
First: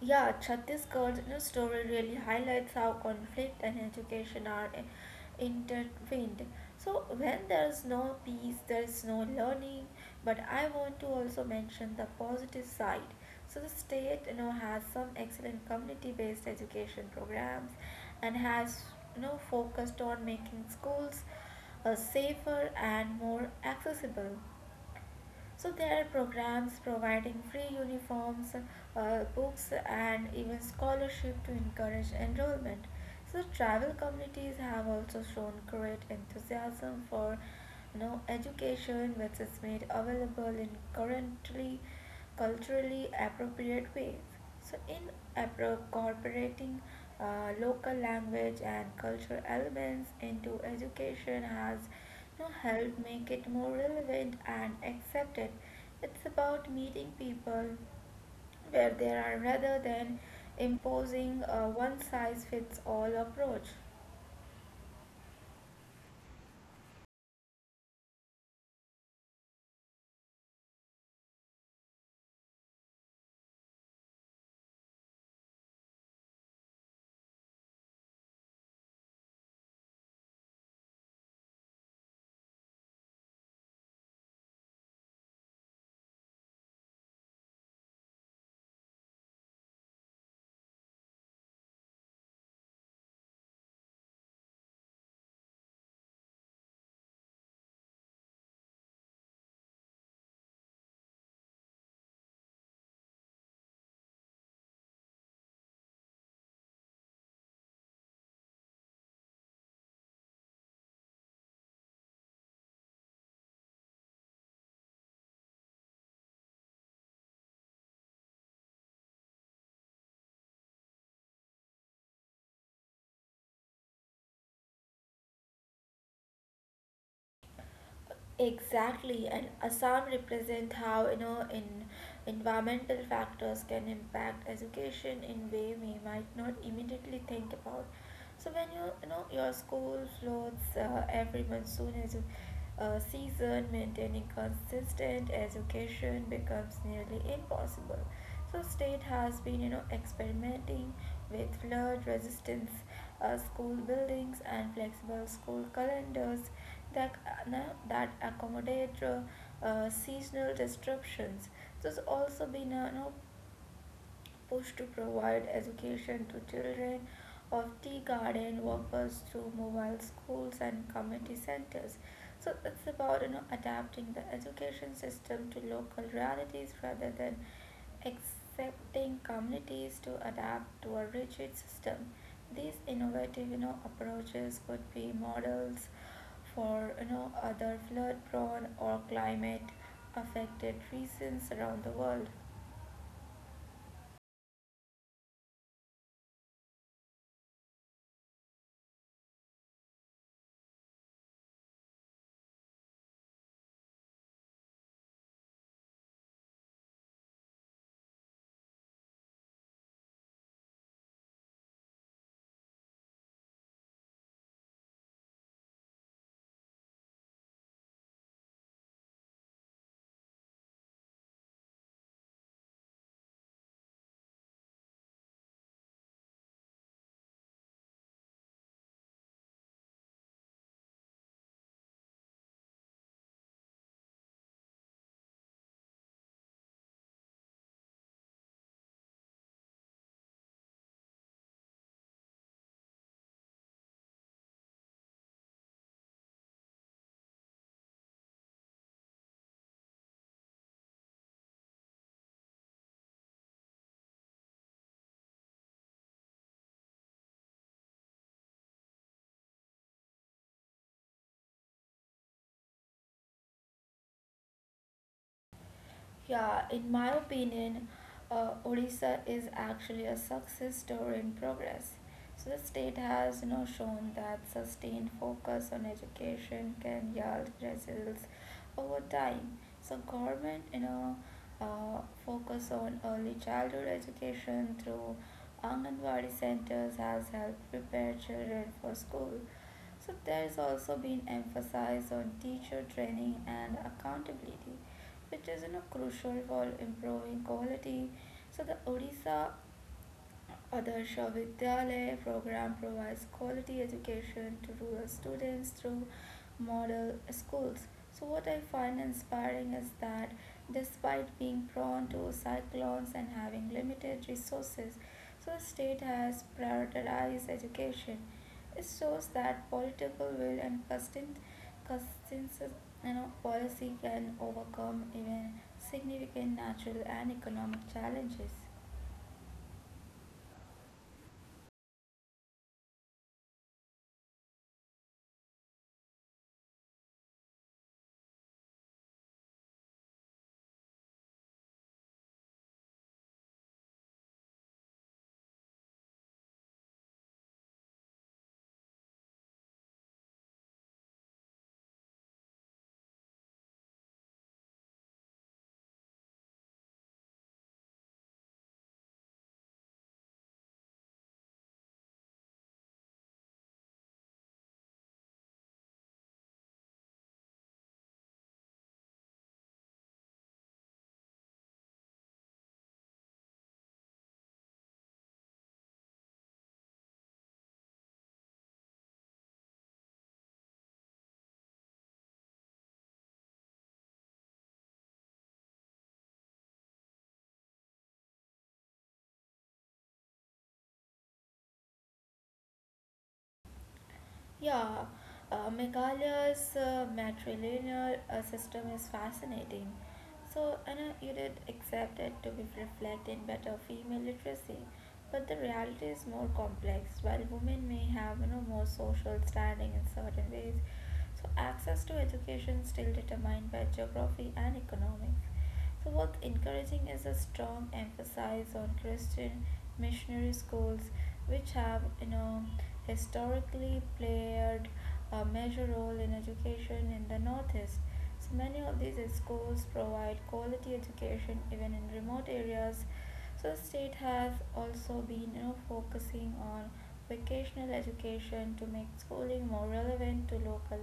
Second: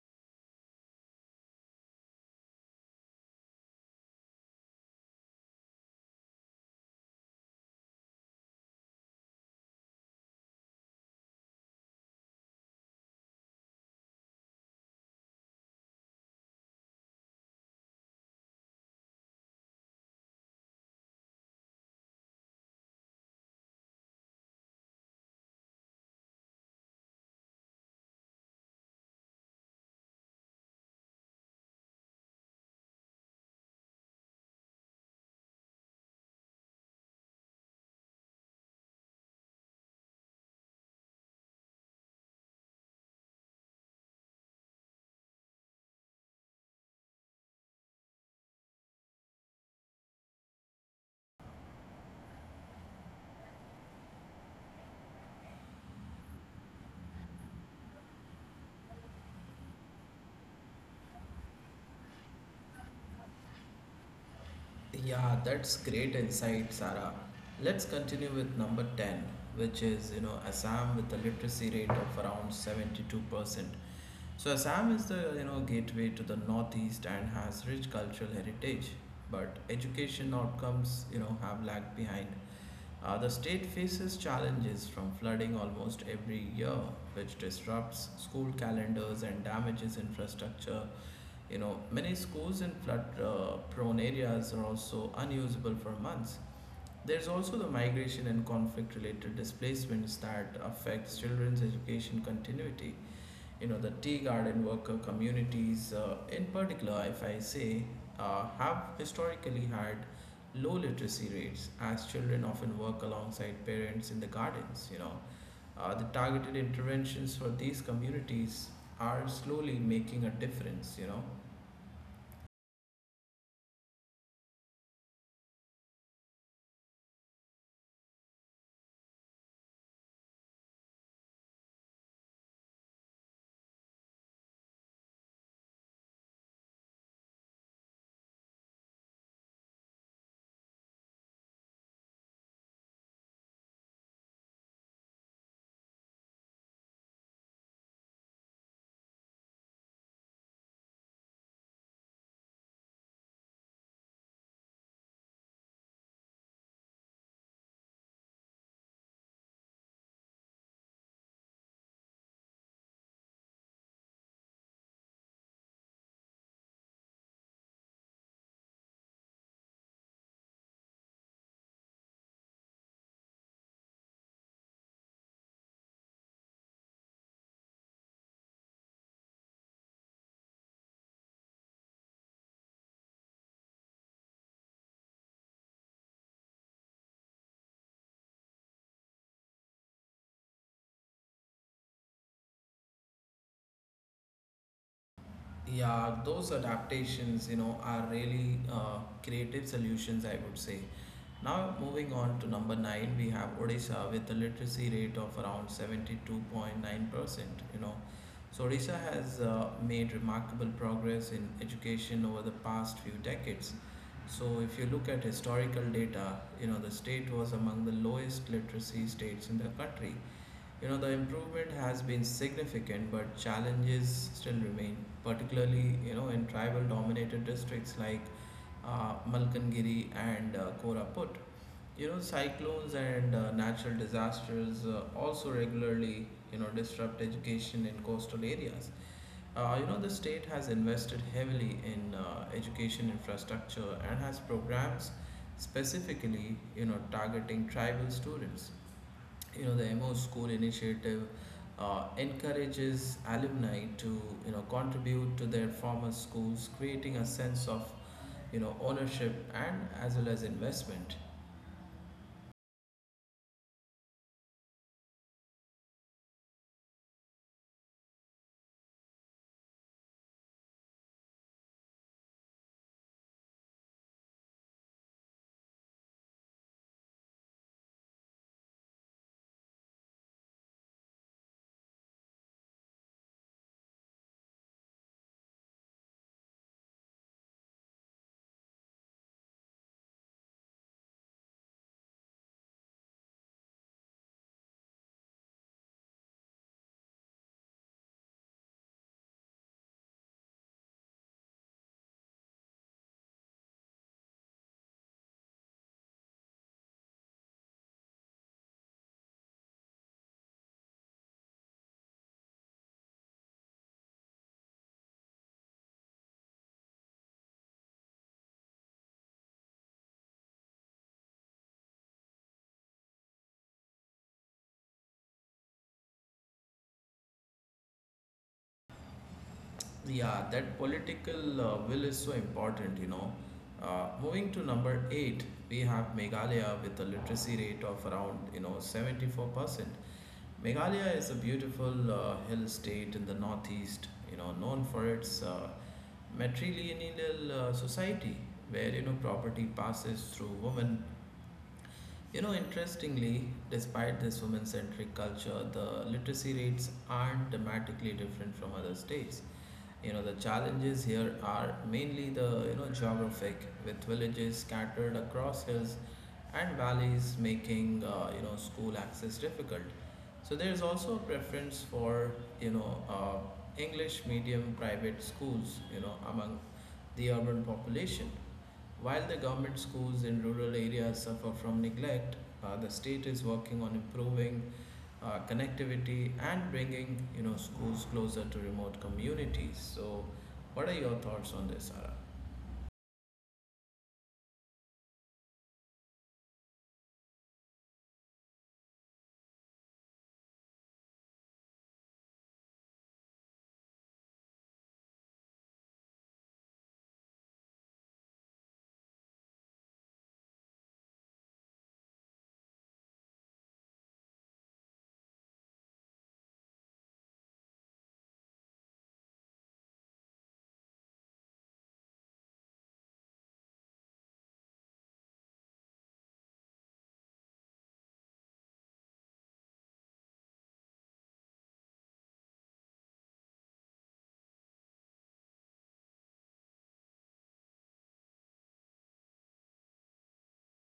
S2: Yeah, Chhattisgarh's you story really highlights how conflict and education are intertwined. So, when there's no peace, there's no learning. But I want to also mention the positive side. So, the state you know has some excellent community-based education programs, and has you know focused on making schools safer and more accessible. So there are programs providing free uniforms, books, and even scholarship to encourage enrollment. So tribal communities have also shown great enthusiasm for you know, education, which is made available in currently culturally appropriate ways. So in incorporating local language and cultural elements into education has to help make it more relevant and accepted. It's about meeting people where they are rather than imposing a one size fits all approach.
S1: Yeah, that's great insight, Sarah. Let's continue with number 10, which is, you know, Assam with a literacy rate of around 72%. So Assam is the you know gateway to the northeast and has rich cultural heritage, but education outcomes you know have lagged behind. The state faces challenges from flooding almost every year, which disrupts school calendars and damages infrastructure. You know, many schools in flood-prone areas are also unusable for months. There's also the migration and conflict-related displacements that affects children's education continuity you know the tea garden worker communities in particular if I say have historically had low literacy rates as children often work alongside parents in the gardens you know the targeted interventions for these communities are slowly making a difference you know
S2: Exactly, and Assam represent how you know in environmental factors can impact education in way we might not immediately think about. So when you know your school floats every monsoon as a, season, maintaining consistent education becomes nearly impossible. So state has been you know experimenting with flood resistance school buildings and flexible school calendars that, now that accommodate seasonal disruptions. There's also been a you know, push to provide education to children of tea garden workers through mobile schools and community centers. So it's about you know adapting the education system to local realities rather than accepting communities to adapt to a rigid system. These innovative you know, approaches could be models for you know other flood prone or climate affected regions around the world.
S1: yeah, those adaptations, you know, are really creative solutions, I would say. Now, moving on to number nine, we have Odisha with a literacy rate of around 72.9%. You know, so Odisha has made remarkable progress in education over the past few decades. So, if you look at historical data, you know, the state was among the lowest literacy states in the country you know, the improvement has been significant, but challenges still remain, particularly, you know, in tribal dominated districts like Malkangiri and Koraput. You know, cyclones and natural disasters also regularly, you know, disrupt education in coastal areas. You know, the state has invested heavily in education infrastructure and has programs specifically, you know, targeting tribal students you know the MO School initiative encourages alumni to you know contribute to their former schools, creating a sense of you know ownership and as well as investment.
S2: Yeah, in my opinion, Odisha is actually a success story in progress. So the state has you know shown that sustained focus on education can yield results over time. So government you know focus on early childhood education through Anganwadi centers has helped prepare children for school. So there's also been emphasis on teacher training and accountability, which is you know, crucial for improving quality. So the Odisha Adarsh Vidyalaya program provides quality education to rural students through model schools. So, what I find inspiring is that despite being prone to cyclones and having limited resources, so the state has prioritized education. It shows that political will and constant you know, policy can overcome even significant natural and economic challenges.
S1: Yeah, that political will is so important, you know. Moving to number eight, we have Meghalaya with a literacy rate of around, you know, 74%. Meghalaya is a beautiful hill state in the northeast, you know, known for its matrilineal society where, you know, property passes through women. You know, interestingly, despite this women centric culture, the literacy rates aren't dramatically different from other states. You know, the challenges here are mainly the, you know, geographic, with villages scattered across hills and valleys making, you know, school access difficult. So there is also a preference for, you know, uh, English medium private schools, you know, among the urban population. While the government schools in rural areas suffer from neglect, the state is working on improving connectivity and bringing you know schools closer to remote communities. So, what are your thoughts on this, Sarah?
S2: Yeah, Meghalaya's matrilineal system is fascinating. So, Anna, you did accept it to be reflecting better female literacy, but the reality is more complex. While women may have you know, more social standing in certain ways, so access to education still determined by geography and economics. So, what's encouraging is a strong emphasis on Christian missionary schools, which have, you know, historically played a major role in education in the Northeast. So, many of these schools provide quality education even in remote areas. So, the state has also been, you know, focusing on vocational education to make schooling more relevant to local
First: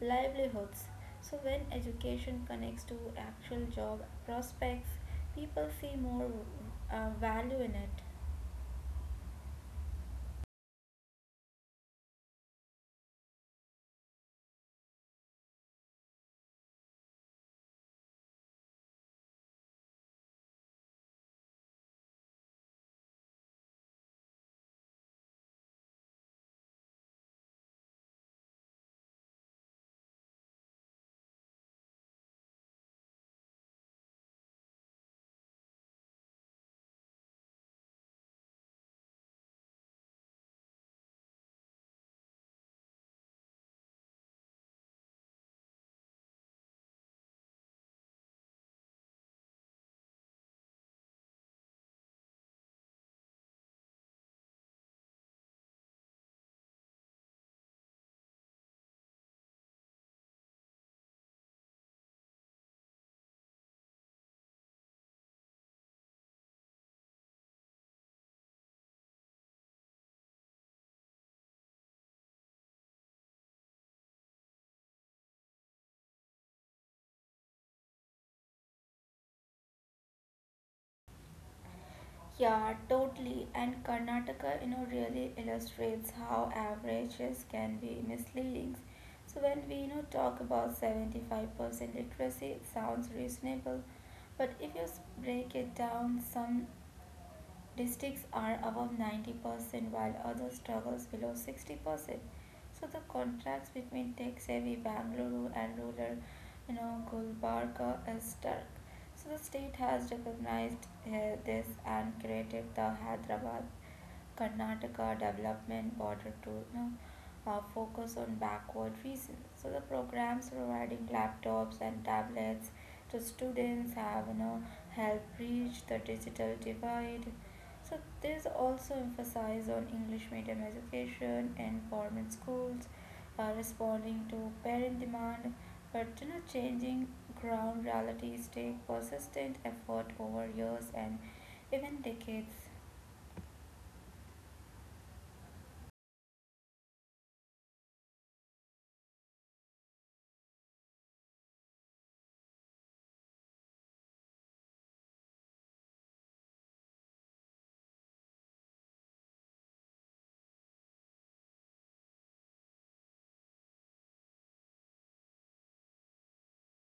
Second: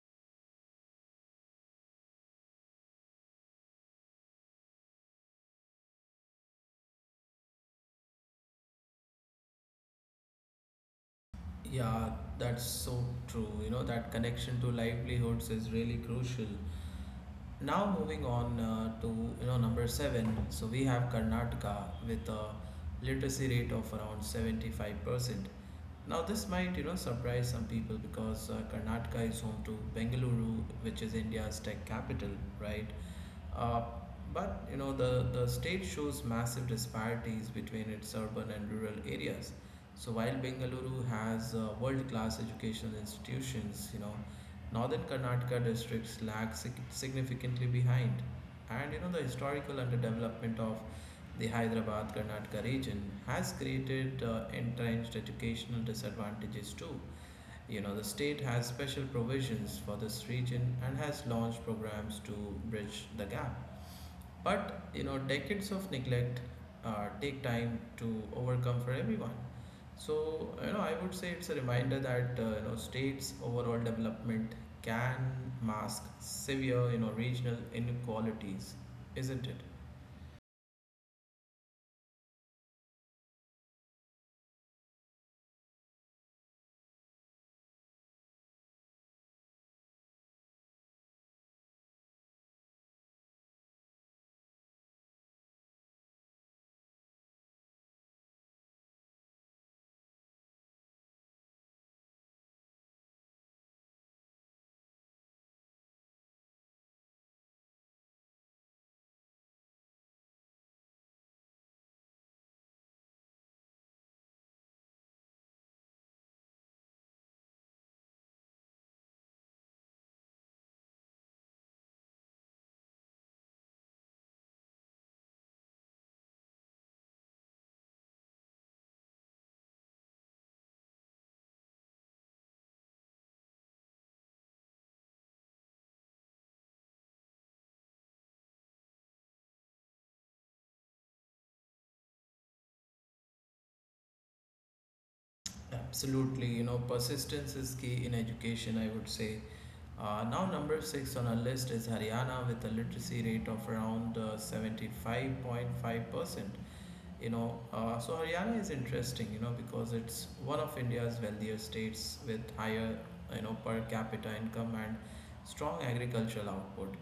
S2: livelihoods. So when education connects to actual job prospects, people see more value in it.
S1: Yeah, that's so true. You know that connection to livelihoods is really crucial. Now moving on to you know number seven. So we have Karnataka with a literacy rate of around 75%. Now this might you know surprise some people because Karnataka is home to Bengaluru, which is India's tech capital, right? Uh, but you know the state shows massive disparities between its urban and rural areas. So while Bengaluru has world-class educational institutions, you know, Northern Karnataka districts lag significantly behind. And you know, the historical underdevelopment of the Hyderabad Karnataka region has created entrenched educational disadvantages too. You know, the state has special provisions for this region and has launched programs to bridge the gap. But you know, decades of neglect take time to overcome for everyone. So, you know, I would say it's a reminder that, you know, states' overall development can mask severe, you know, regional inequalities, isn't it?
S2: Yeah, totally. And Karnataka, you know, really illustrates how averages can be misleading. So when we, you know, talk about 75% literacy, it sounds reasonable. But if you break it down, some districts are above 90% while others struggles below 60%. So the contrast between tech-savvy Bangalore and rural, you know, Gulbarga is stark. So the state has recognized this and created the Hyderabad Karnataka Development Board to you know, focus on backward regions. So the programs providing laptops and tablets to students have you know, helped bridge the digital divide. So there's also emphasis on English medium education and government schools are responding to parent demand, but you know, changing ground realities take persistent effort over years and even decades.
S1: Absolutely. You know, persistence is key in education, I would say. Now, number six on our list is Haryana with a literacy rate of around 75.5%. You know, so Haryana is interesting, you know, because it's one of India's wealthier states with higher, you know, per capita income and strong agricultural output.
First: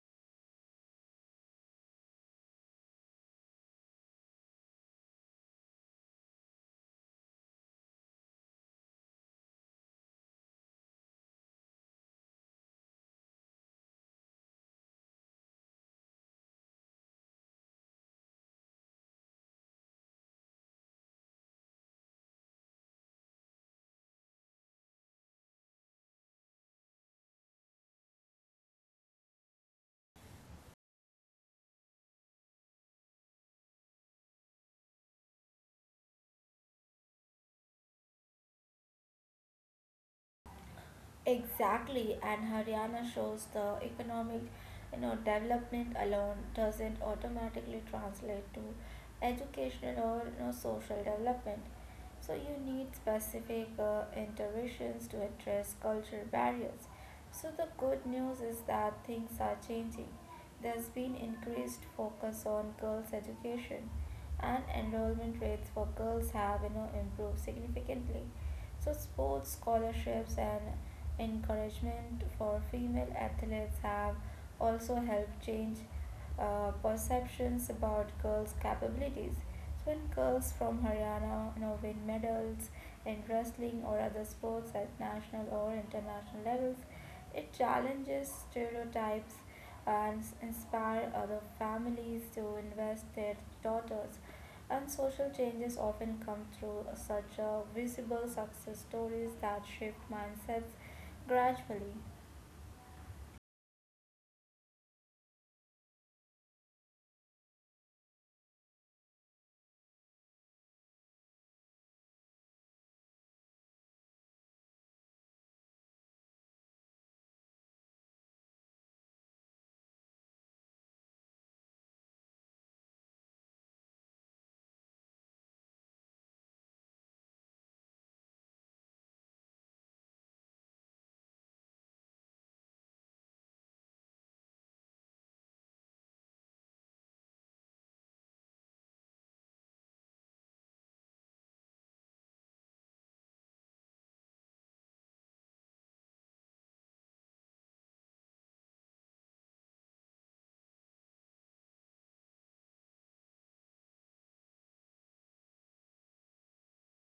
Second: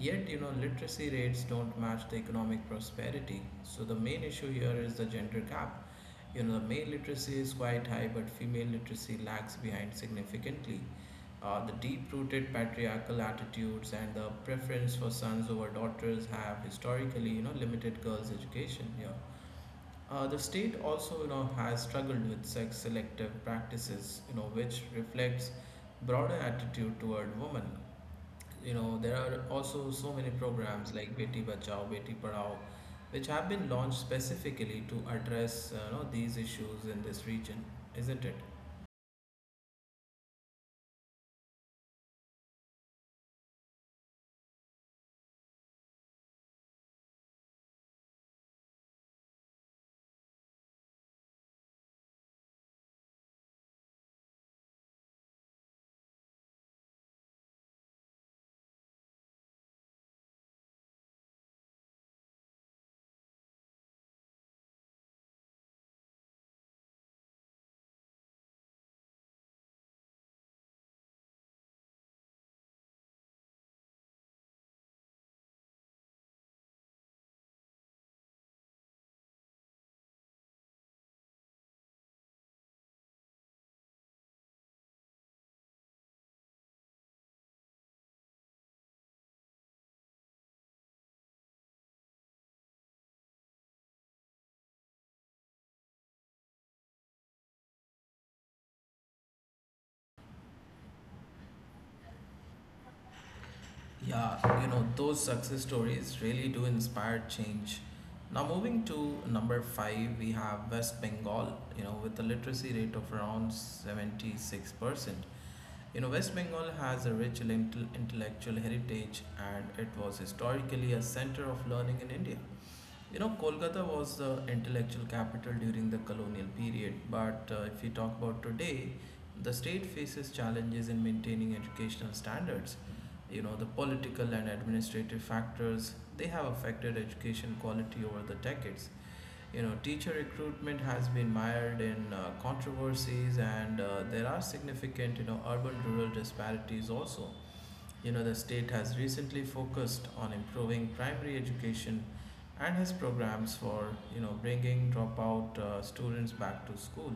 S1: Yet, you know, literacy rates don't match the economic prosperity. So the main issue here is the gender gap. You know, the male literacy is quite high, but female literacy lags behind significantly. The deep-rooted patriarchal attitudes and the preference for sons over daughters have historically, you know, limited girls' education here. The state also, you know, has struggled with sex selective practices, you know, which reflects broader attitude toward women. You know, there are also so many programs like Beti Bachao, Beti Padhao, which have been launched specifically to address, you know, these issues in this region, isn't it?
S2: Exactly, and Haryana shows the economic, you know, development alone doesn't automatically translate to educational or you know, social development. So you need specific interventions to address cultural barriers. So the good news is that things are changing. There's been increased focus on girls' education, and enrollment rates for girls have you know improved significantly. So sports scholarships and encouragement for female athletes have also helped change perceptions about girls' capabilities. So when girls from Haryana you know, win medals in wrestling or other sports at national or international levels, it challenges stereotypes and inspire other families to invest their daughters and social changes often come through such visible success stories that shift mindsets gradually.
S1: Yeah, you know, those success stories really do inspire change. Now, moving to number five, we have West Bengal, you know, with a literacy rate of around 76%. You know, West Bengal has a rich intellectual heritage and it was historically a center of learning in India. You know, Kolkata was the intellectual capital during the colonial period, but if we talk about today, the state faces challenges in maintaining educational standards. You know, the political and administrative factors they have affected education quality over the decades. You know, teacher recruitment has been mired in controversies, and there are significant, you know, urban-rural disparities also. You know, the state has recently focused on improving primary education and has programs for, you know, bringing dropout students back to school.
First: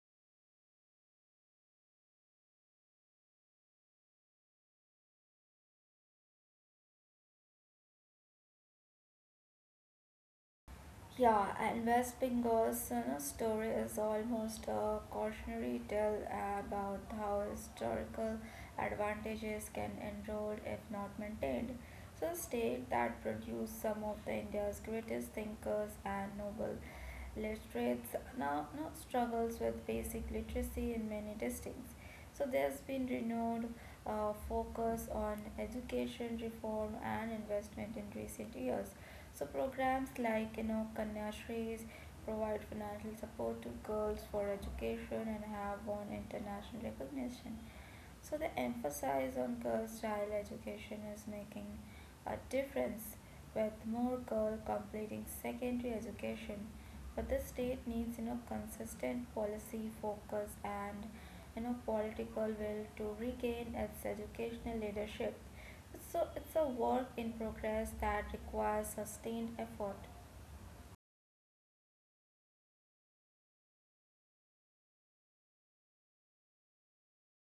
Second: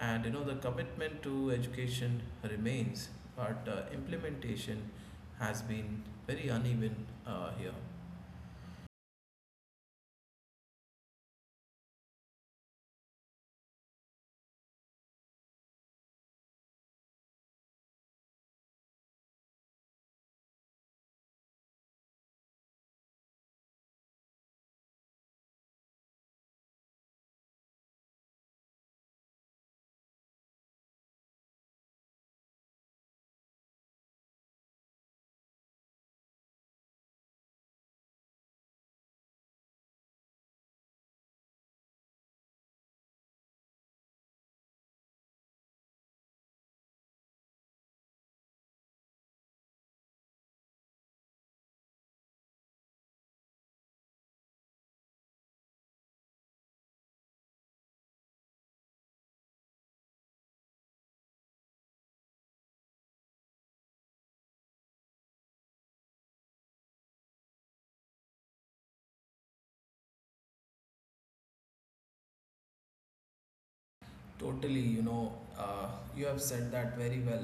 S1: And, you know, the commitment to education remains, but implementation has been very uneven here.
S2: Yeah, and West Bengal's you know, story is almost a cautionary tale about how historical advantages can erode if not maintained. So, a state that produced some of the India's greatest thinkers and noble literates now, now struggles with basic literacy in many districts. So, there's been renewed focus on education reform and investment in recent years. So programs like you know Kanya Shrees provide financial support to girls for education and have won international recognition. So the emphasis on girl child education is making a difference with more girls completing secondary education. But the state needs you know consistent policy focus and you know political will to regain its educational leadership. So it's a work in progress that requires sustained effort.
S1: Totally, you know, you have said that very well.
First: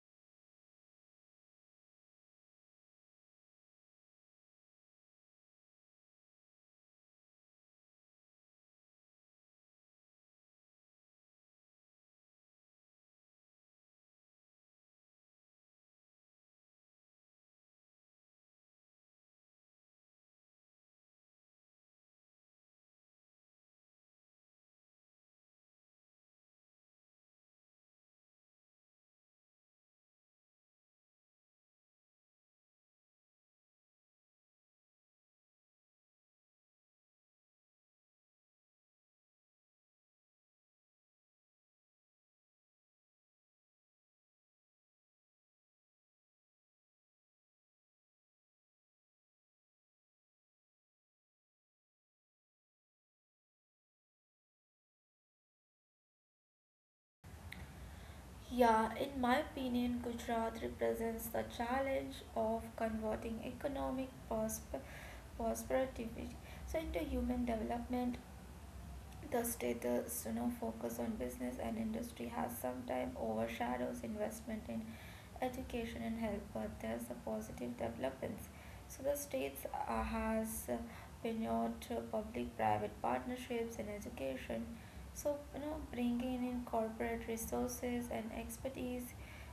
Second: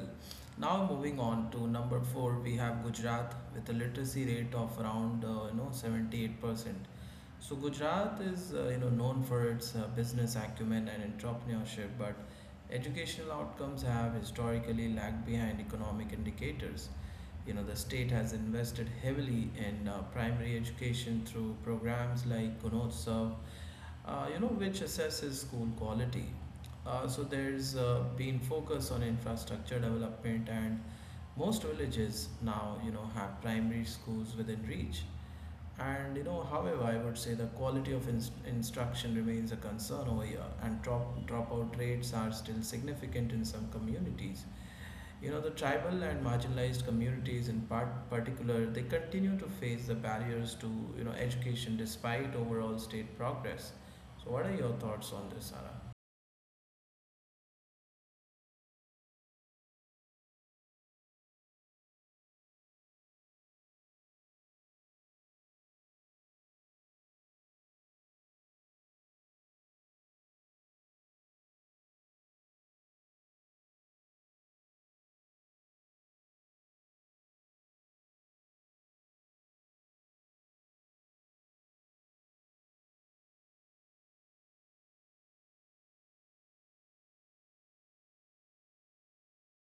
S1: Now moving on to number four, we have Gujarat with a literacy rate of around 78%. So Gujarat is you know known for its business acumen and entrepreneurship, but educational outcomes have historically lagged behind economic indicators. You know, the state has invested heavily in primary education through programs like Gunotsav which assesses school quality. So there's been focus on infrastructure development, and most villages now, you know, have primary schools within reach. However, I would say the quality of instruction remains a concern over here, and dropout rates are still significant in some communities. You know, the tribal and marginalized communities in particular, they continue to face the barriers to, you know, education despite overall state progress. So what are your thoughts on this, Sara?
S2: Yeah, in my opinion, Gujarat represents the challenge of converting economic perspective was productivity. So into human development the status you know, focus on business and industry has sometimes overshadows investment in education and health, but there's a positive developments. So the states has pioneered public-private partnerships in education. So you know, bringing in corporate resources and expertise.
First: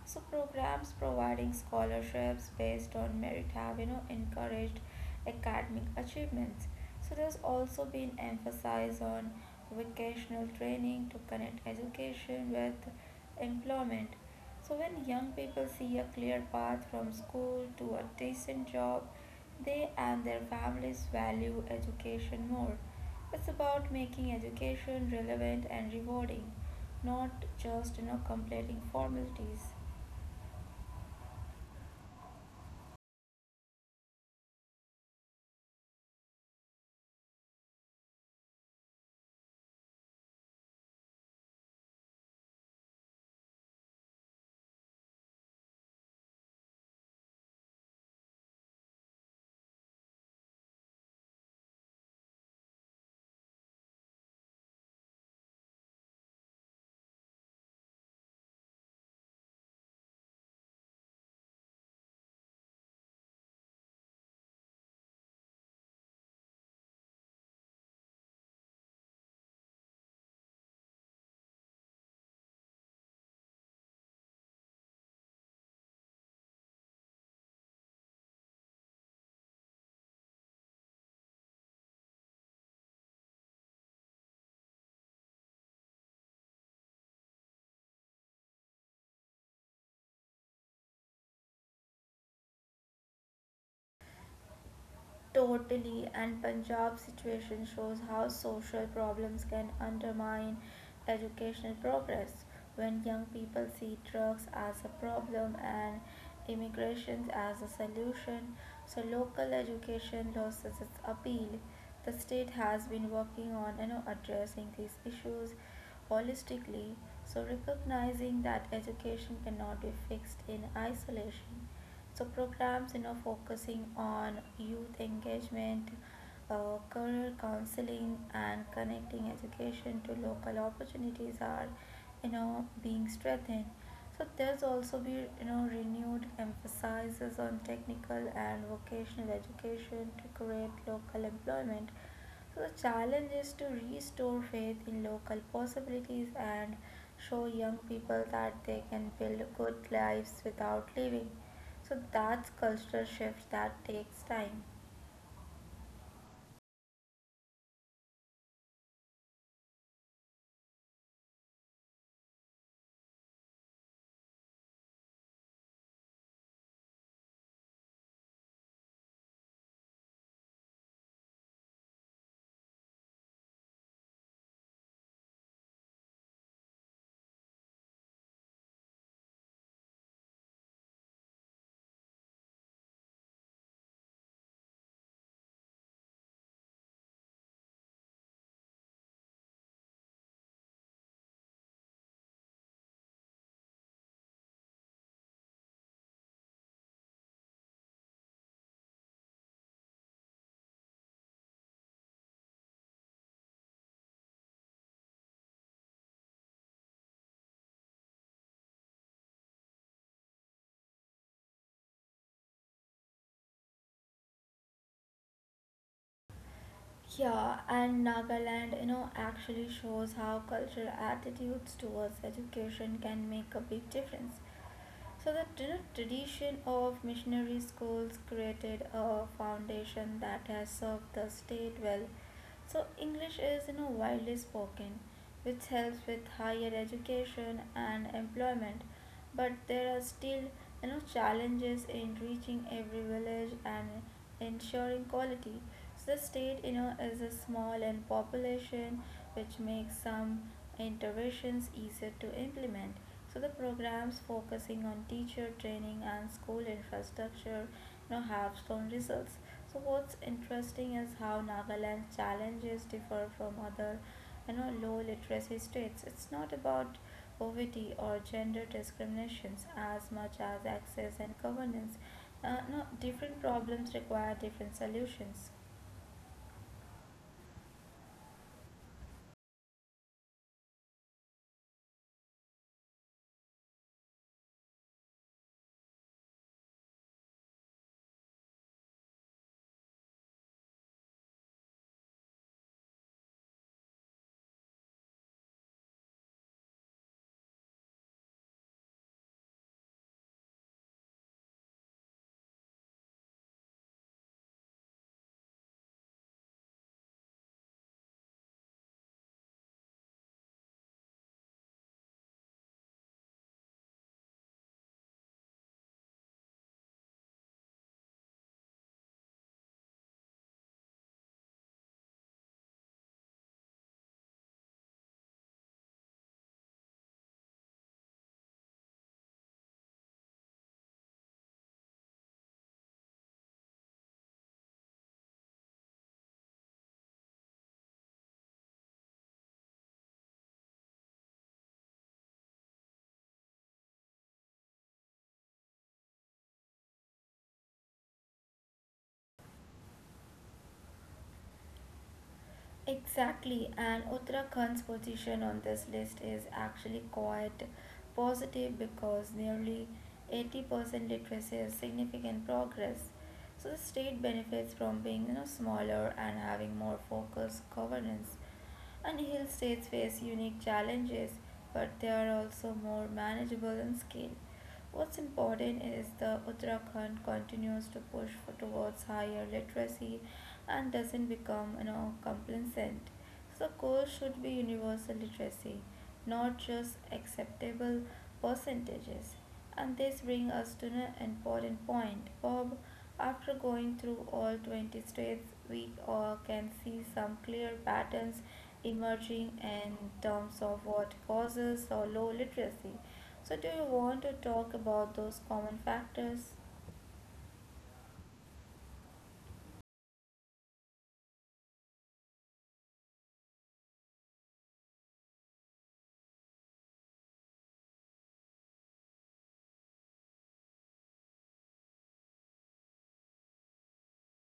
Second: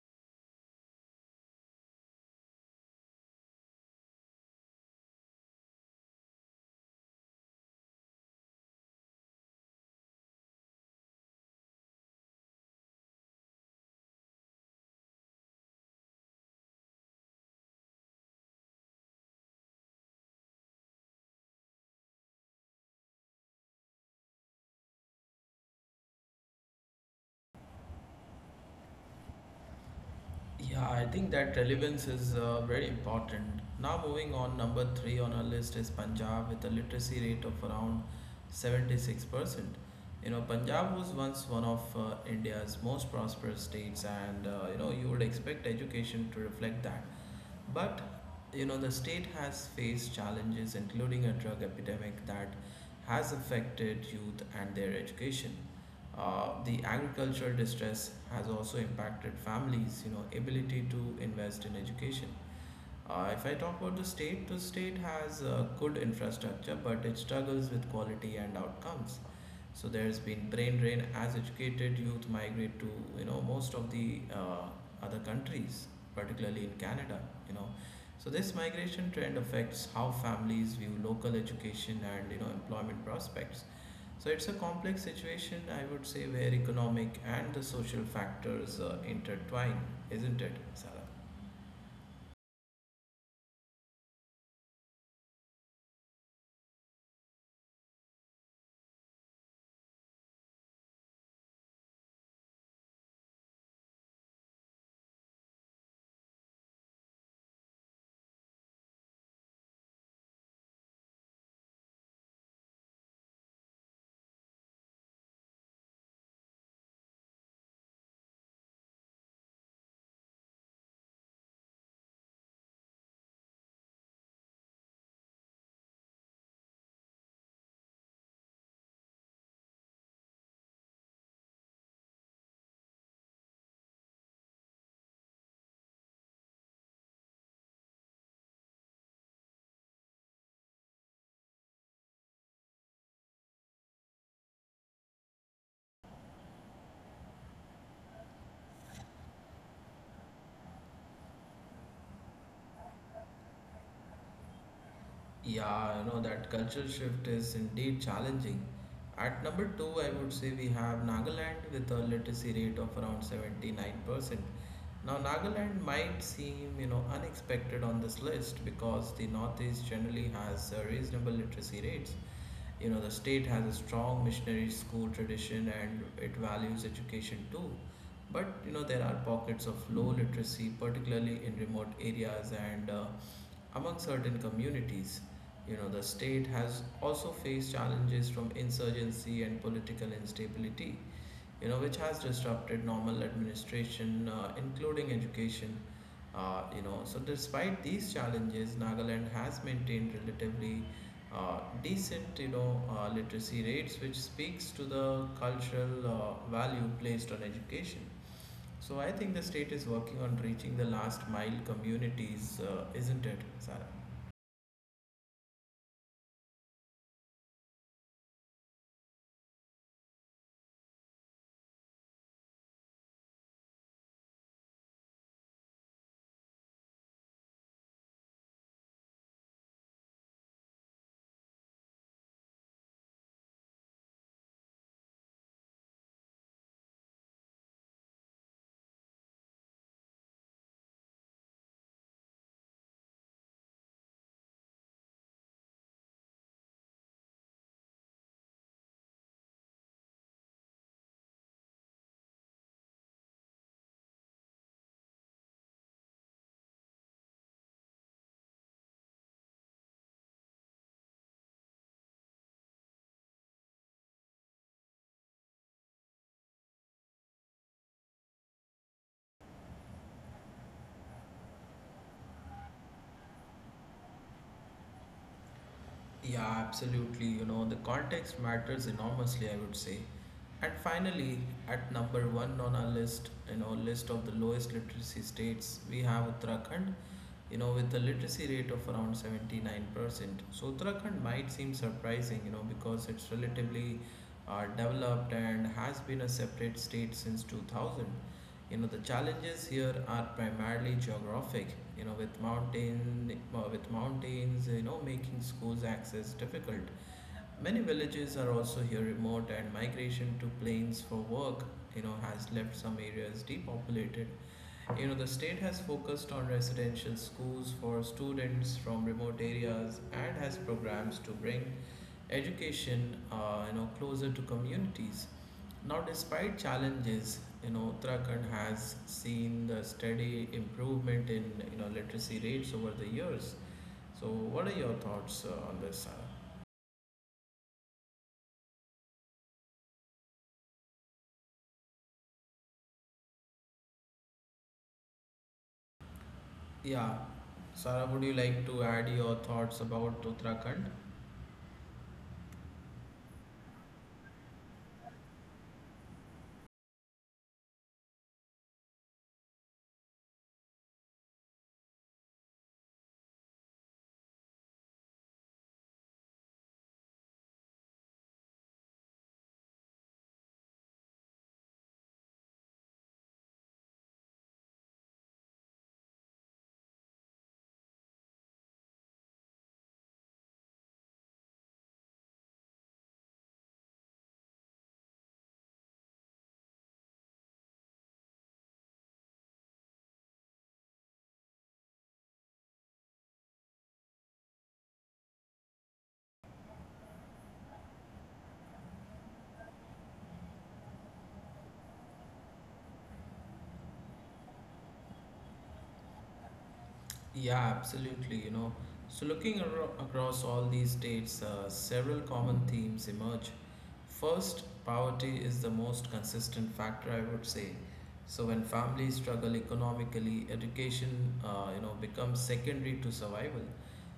S2: So programs providing scholarships based on merit have you know encouraged academic achievements. So there's also been emphasis on vocational training to connect education with employment. So, when young people see a clear path from school to a decent job, they and their families value education more. It's about making education relevant and rewarding, not just you know completing formalities.
S1: Yeah, I think that relevance is very important. Now moving on, number three on our list is Punjab with a literacy rate of around 76%. You know, Punjab was once one of India's most prosperous states and, you know, you would expect education to reflect that. But you know, the state has faced challenges, including a drug epidemic that has affected youth and their education. The agricultural distress has also impacted families, you know, ability to invest in education. If I talk about the state has good infrastructure, but it struggles with quality and outcomes. So there has been brain drain as educated youth migrate to, you know, most of the other countries, particularly in Canada. You know, so this migration trend affects how families view local education and, you know, employment prospects. So it's a complex situation, I would say, where economic and the social factors intertwine, isn't it, Sarah?
S2: Totally, and Punjab's situation shows how social problems can undermine educational progress. When young people see drugs as a problem and immigration as a solution, so local education loses its appeal. The state has been working on you know, addressing these issues holistically, so recognizing that education cannot be fixed in isolation. So programs you know focusing on youth engagement, career counseling and connecting education to local opportunities are you know being strengthened. So there's also be you know renewed emphasis on technical and vocational education to create local employment. So the challenge is to restore faith in local possibilities and show young people that they can build good lives without leaving. So that's cultural shift that takes time.
S1: Yeah, you know, that cultural shift is indeed challenging. At number two, I would say we have Nagaland with a literacy rate of around 79%. Now, Nagaland might seem, you know, unexpected on this list because the Northeast generally has reasonable literacy rates. You know, the state has a strong missionary school tradition and it values education too. But, you know, there are pockets of low literacy, particularly in remote areas and among certain communities. You know, the state has also faced challenges from insurgency and political instability, you know, which has disrupted normal administration, including education. So despite these challenges, Nagaland has maintained relatively decent, you know, literacy rates, which speaks to the cultural value placed on education. So I think the state is working on reaching the last mile communities, isn't it, Sarah?
S2: Yeah, and Nagaland, you know, actually shows how cultural attitudes towards education can make a big difference. So the you know, tradition of missionary schools created a foundation that has served the state well. So English is you know widely spoken, which helps with higher education and employment. But there are still you know challenges in reaching every village and ensuring quality. So the state, you know, is a small and population which makes some interventions easier to implement. So the programs focusing on teacher training and school infrastructure, you know, have shown results. So what's interesting is how Nagaland's challenges differ from other, you know, low literacy states. It's not about poverty or gender discriminations as much as access and governance. No, different problems require different solutions.
S1: Yeah, absolutely. You know, the context matters enormously, I would say. And finally, at number one on our list, you know, list of the lowest literacy states, we have Uttarakhand, you know, with a literacy rate of around 79%. So Uttarakhand might seem surprising, you know, because it's relatively developed and has been a separate state since 2000. You know, the challenges here are primarily geographic, you know, with mountains, you know, making schools access difficult. Many villages are also here remote, and migration to plains for work, you know, has left some areas depopulated. You know, the state has focused on residential schools for students from remote areas and has programs to bring education you know closer to communities. Now, despite challenges, you know, Uttarakhand has seen the steady improvement in, you know, literacy rates over the years. So, what are your thoughts on this, Sarah? Yeah, Sarah, would you like to add your thoughts about Uttarakhand?
S2: Exactly, and Uttarakhand's position on this list is actually quite positive because nearly 80% literacy is significant progress. So the state benefits from being smaller and having more focused governance. And hill states face unique challenges, but they are also more manageable in scale. What's important is the Uttarakhand continues to push for towards higher literacy and doesn't become complacent. So the goal should be universal literacy, not just acceptable percentages. And this brings us to an important point, Bob. After going through all 20 states, we all can see some clear patterns emerging in terms of what causes or low literacy. So do you want to talk about those common factors?
S1: Yeah, absolutely. You know, so looking across all these states, several common themes emerge. First, poverty is the most consistent factor, I would say. So when families struggle economically, education, you know, becomes secondary to survival.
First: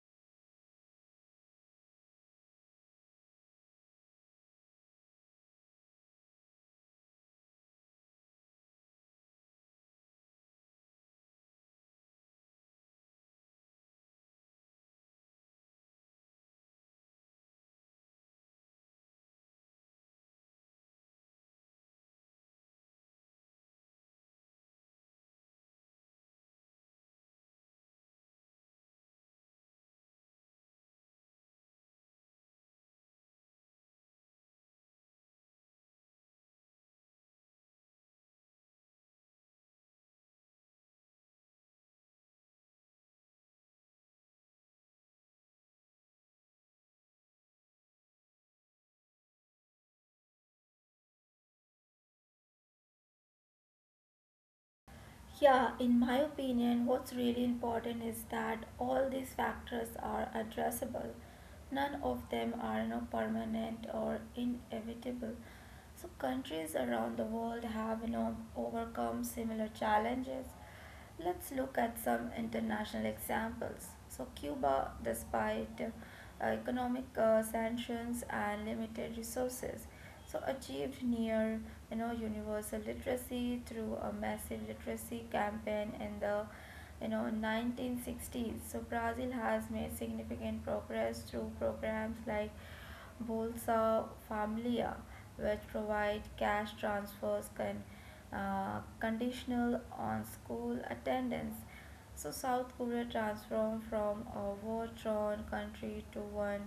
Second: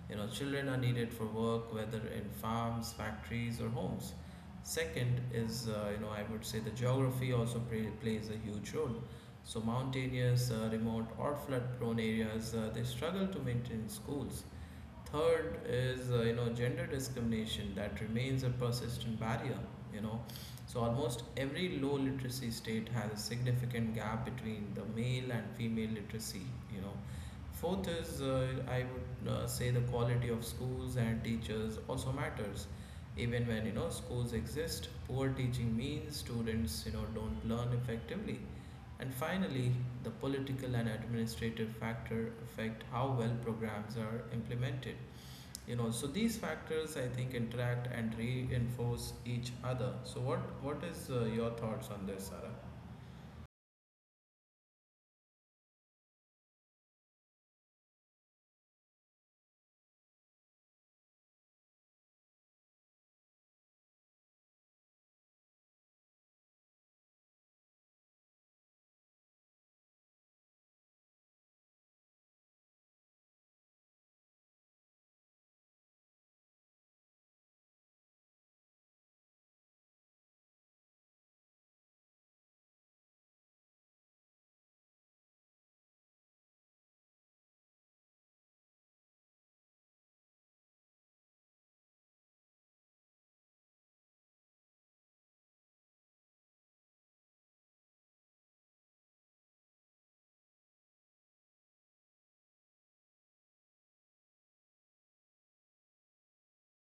S1: You know, children are needed for work, whether in farms, factories, or homes. Second is, you know, I would say the geography also plays a huge role. So, mountainous, remote, or flood prone areas, they struggle to maintain schools. Third is you know gender discrimination that remains a persistent barrier. You know, so almost every low literacy state has a significant gap between the male and female literacy. You know, fourth is I would say the quality of schools and teachers also matters. Even when, you know, schools exist, poor teaching means students, you know, don't learn effectively. And finally, the political and administrative factor affect how well programs are implemented. You know, so these factors I think interact and reinforce each other. So what is, your thoughts on this, Sarah?
S2: Yeah, in my opinion, what's really important is that all these factors are addressable. None of them are permanent or inevitable. So countries around the world have overcome similar challenges. Let's look at some international examples. So Cuba, despite economic sanctions and limited resources, so achieved near universal literacy through a massive literacy campaign in the 1960s. So Brazil has made significant progress through programs like Bolsa Familia, which provide cash transfers conditional on school attendance. So South Korea transformed from a war-torn country to one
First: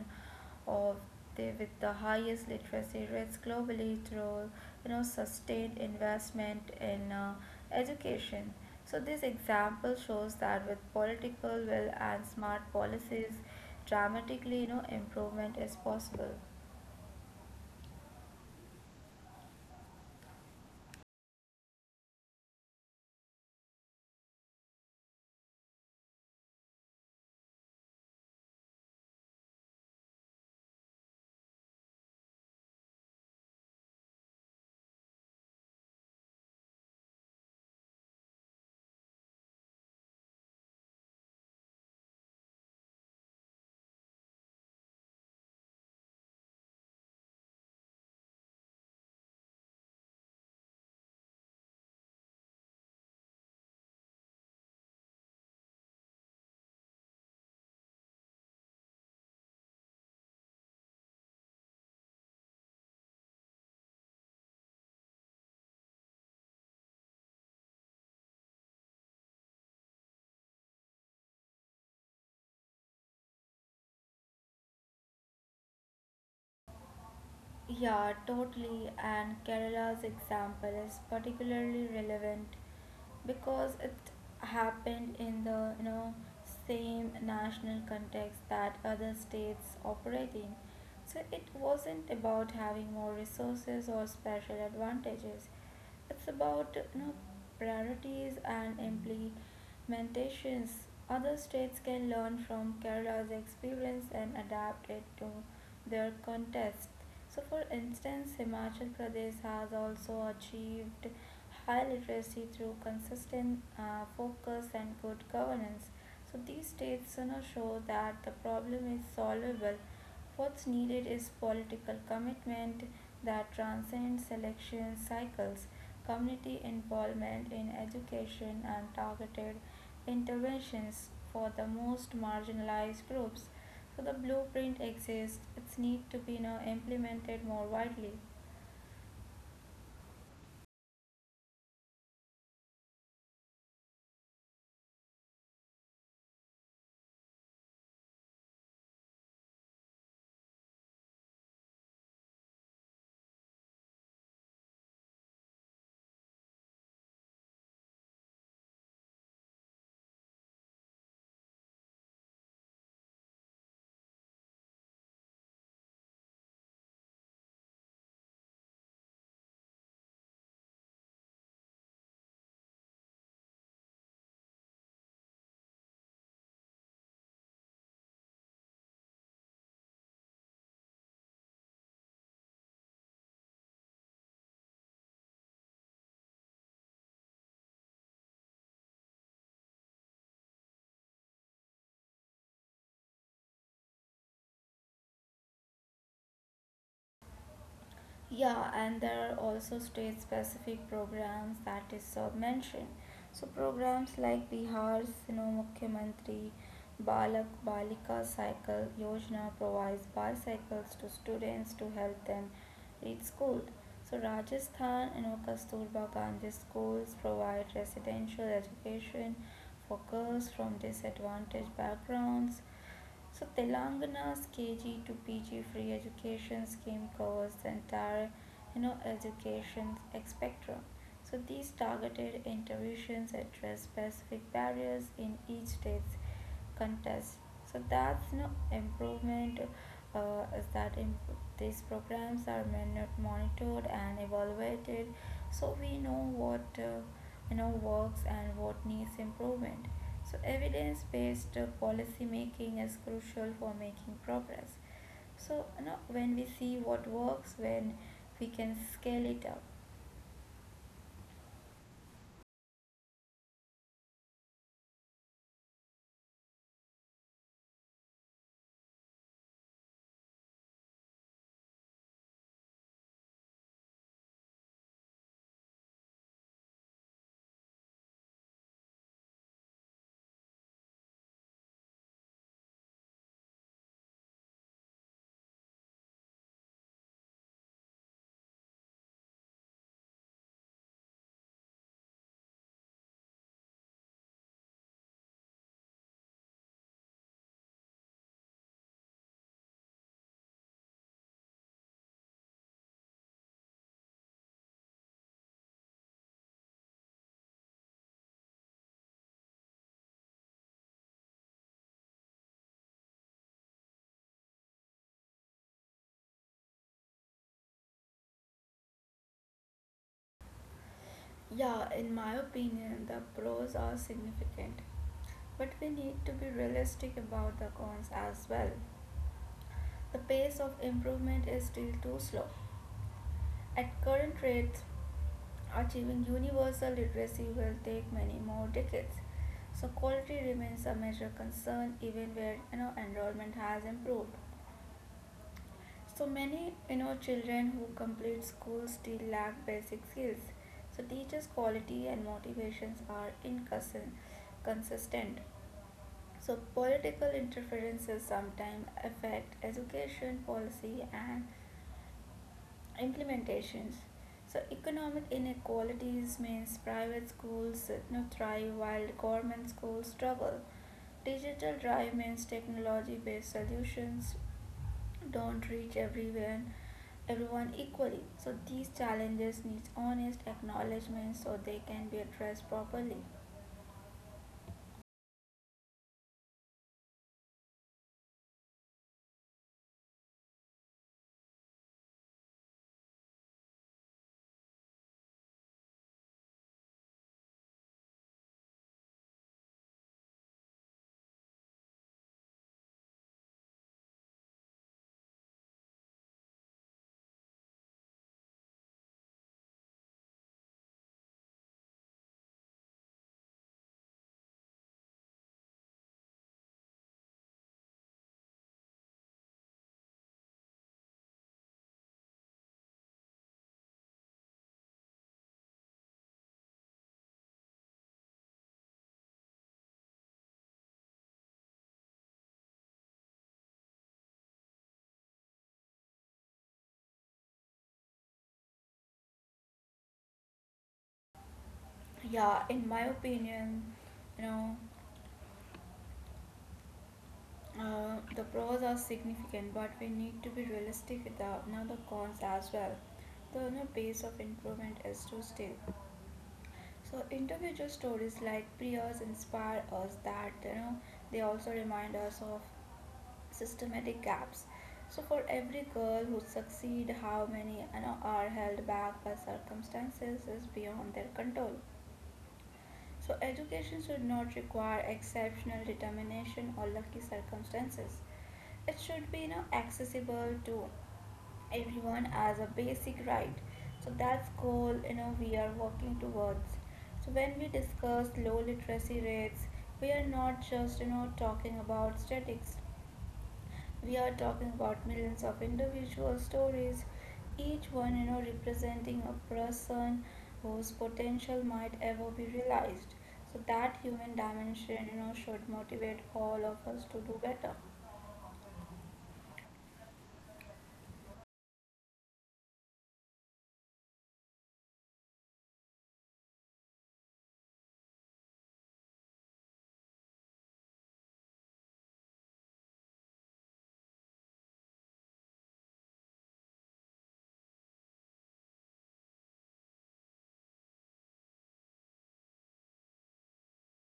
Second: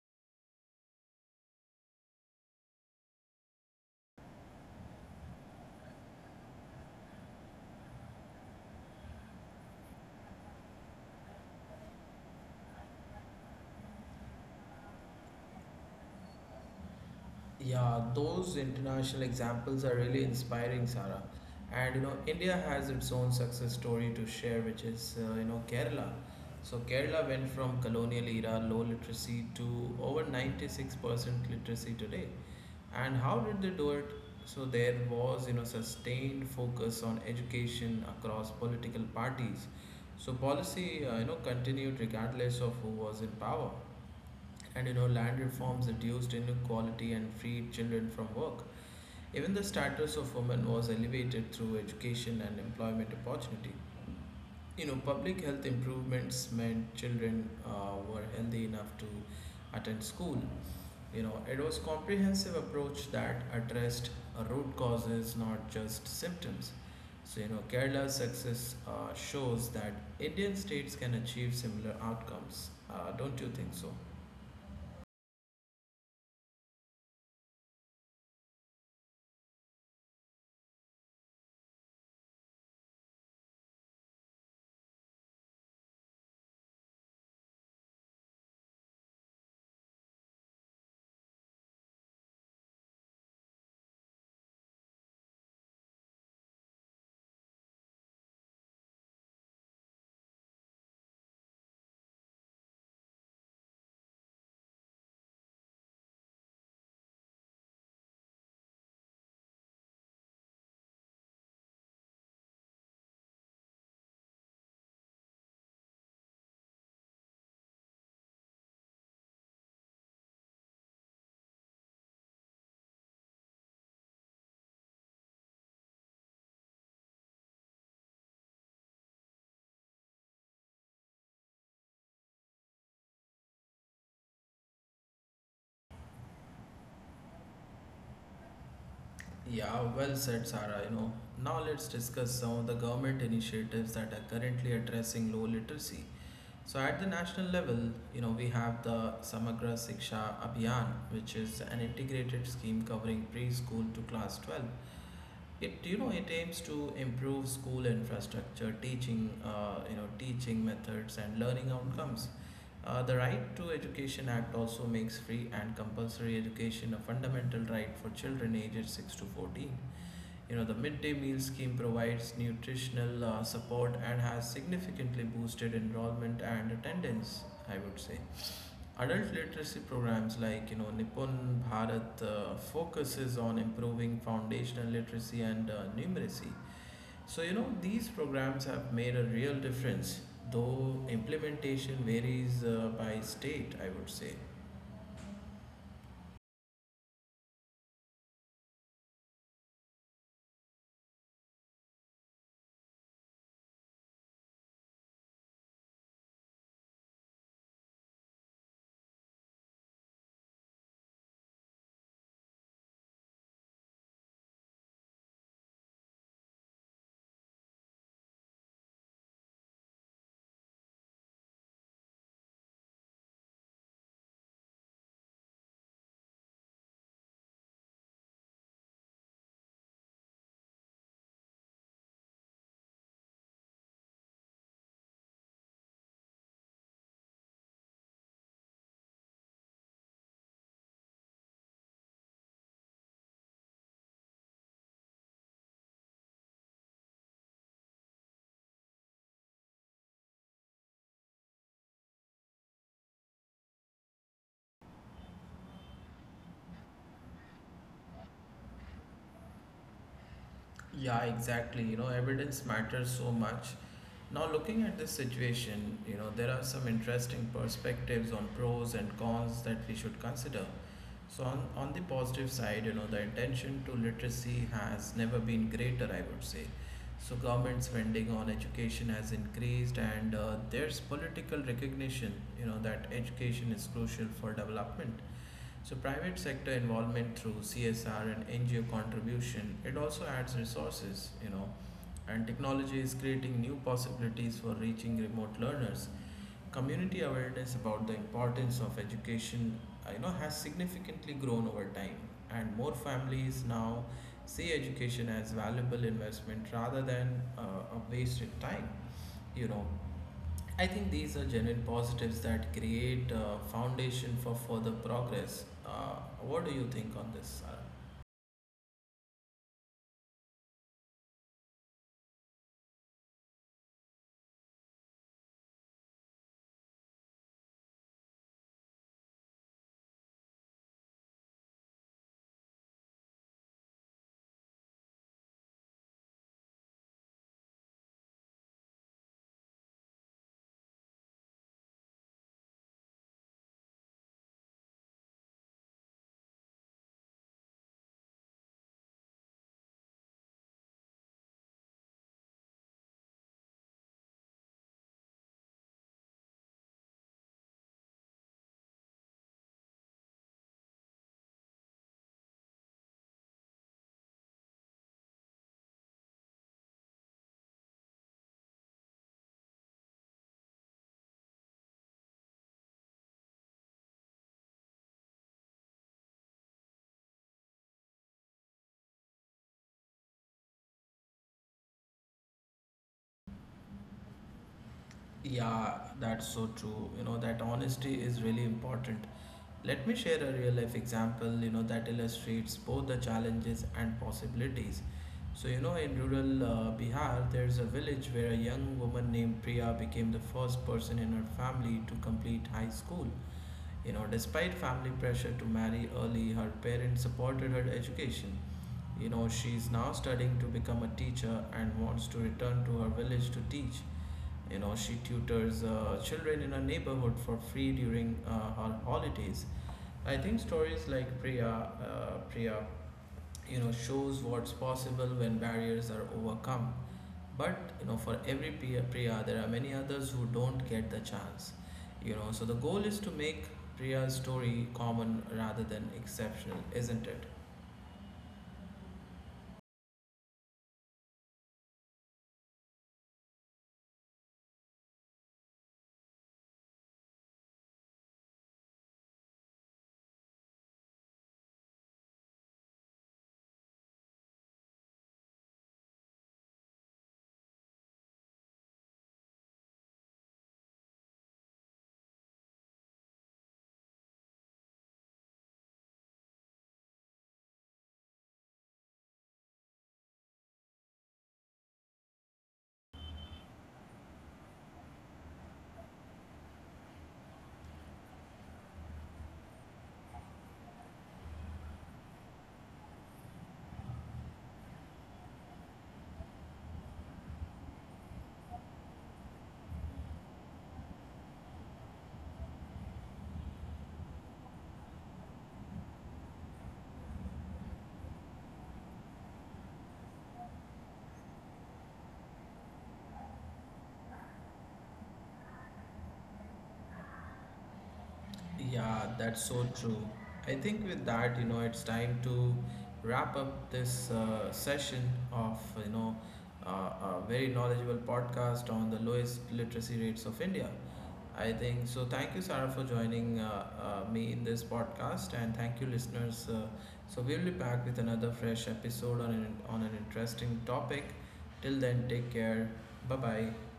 S2: of the with the highest literacy rates globally through sustained investment in education. So this example shows that with political will and smart policies, dramatically improvement is possible.
S1: Yeah, those international examples are really inspiring, Sarah. And you know, India has its own success story to share, which is you know Kerala. So Kerala went from colonial era low literacy to over 96% literacy today. And how did they do it? So there was, you know, sustained focus on education across political parties. So policy you know continued regardless of who was in power. And you know, land reforms reduced inequality and freed children from work. Even the status of women was elevated through education and employment opportunity. You know, public health improvements meant children were healthy enough to attend school. You know, it was comprehensive approach that addressed root causes, not just symptoms. So, you know, Kerala's success shows that Indian states can achieve similar outcomes. Don't you think so?
S2: Yeah, totally. And Kerala's example is particularly relevant because it happened in the same national context that other states operating. So it wasn't about having more resources or special advantages. It's about priorities and implementations. Other states can learn from Kerala's experience and adapt it to their contest. So, for instance, Himachal Pradesh has also achieved high literacy through consistent focus and good governance. So these states show that the problem is solvable. What's needed is political commitment that transcends election cycles, community involvement in education, and targeted interventions for the most marginalized groups. So the blueprint exists, it's need to be now implemented more widely.
S1: Yeah, well said, Sarah. You know, now let's discuss some of the government initiatives that are currently addressing low literacy. So, at the national level, you know, we have the Samagra Siksha Abhiyan, which is an integrated scheme covering preschool to class 12. It you know it aims to improve school infrastructure, teaching you know teaching methods and learning outcomes. The Right to Education Act also makes free and compulsory education a fundamental right for children ages 6 to 14. You know, the midday meal scheme provides nutritional support and has significantly boosted enrollment and attendance, I would say. Adult literacy programs like, you know, Nipun Bharat focuses on improving foundational literacy and numeracy. So, you know, these programs have made a real difference, though implementation varies by state, I would say.
S2: Yeah, and there are also state specific programs that is sub mentioned. So programs like Bihar's Mukhyamantri Balak Balika Cycle Yojana provides bicycles to students to help them reach school. So Rajasthan and Kasturba Gandhi schools provide residential education for girls from disadvantaged backgrounds. So Telangana's KG to PG free education scheme covers the entire, education spectrum. So these targeted interventions address specific barriers in each state's contest. So that's improvement is that in, these programs are monitored and evaluated, so we know what works and what needs improvement. So evidence-based policy making is crucial for making progress. So when we see what works, when we can scale it up.
S1: Yeah, exactly. You know, evidence matters so much. Now, looking at this situation, you know, there are some interesting perspectives on pros and cons that we should consider. So, on the positive side, you know, the attention to literacy has never been greater, I would say. So, government spending on education has increased, and there's political recognition, you know, that education is crucial for development. So private sector involvement through CSR and NGO contribution, it also adds resources, you know, and technology is creating new possibilities for reaching remote learners. Community awareness about the importance of education, you know, has significantly grown over time, and more families now see education as valuable investment rather than a wasted time. You know, I think these are genuine positives that create a foundation for further progress. What do you think on this, Sarah?
S2: Yeah, in my opinion, the pros are significant, but we need to be realistic about the cons as well. The pace of improvement is still too slow. At current rates, achieving universal literacy will take many more decades. So quality remains a major concern even where enrollment has improved. So many children who complete school still lack basic skills. So teachers' quality and motivations are inconsistent. So political interferences sometimes affect education policy and implementations. So economic inequalities means private schools thrive while government schools struggle. Digital drive means technology based solutions don't reach everyone equally. So these challenges need honest acknowledgement so they can be addressed properly.
S1: Yeah, that's so true. You know, that honesty is really important. Let me share a real life example, you know, that illustrates both the challenges and possibilities. So, you know, in rural Bihar, there's a village where a young woman named Priya became the first person in her family to complete high school. You know, despite family pressure to marry early, her parents supported her education. You know, she's now studying to become a teacher and wants to return to her village to teach. You know, she tutors children in her neighborhood for free during her holidays. I think stories like Priya, you know, shows what's possible when barriers are overcome. But you know, for every Priya, there are many others who don't get the chance. You know, so the goal is to make Priya's story common rather than exceptional, isn't it?
S2: Yeah, in my opinion, you know the pros are significant, but we need to be realistic with the, now the cons as well. The pace of improvement is too still. So individual stories like Priya's inspire us that they also remind us of systematic gaps. So for every girl who succeed, how many are held back by circumstances is beyond their control. So education should not require exceptional determination or lucky circumstances. It should be accessible to everyone as a basic right. So that's goal we are working towards. So when we discuss low literacy rates, we are not just talking about statistics. We are talking about millions of individual stories, each one representing a person whose potential might ever be realized. So that human dimension should motivate all of us to do better.
S1: Yeah, that's so true. I think with that, you know, it's time to wrap up this session of, uh, a very knowledgeable podcast on the lowest literacy rates of India. I think so. Thank you, Sarah, for joining me in this podcast, and thank you, listeners. So we'll be back with another fresh episode on on an interesting topic. Till then, take care. Bye bye.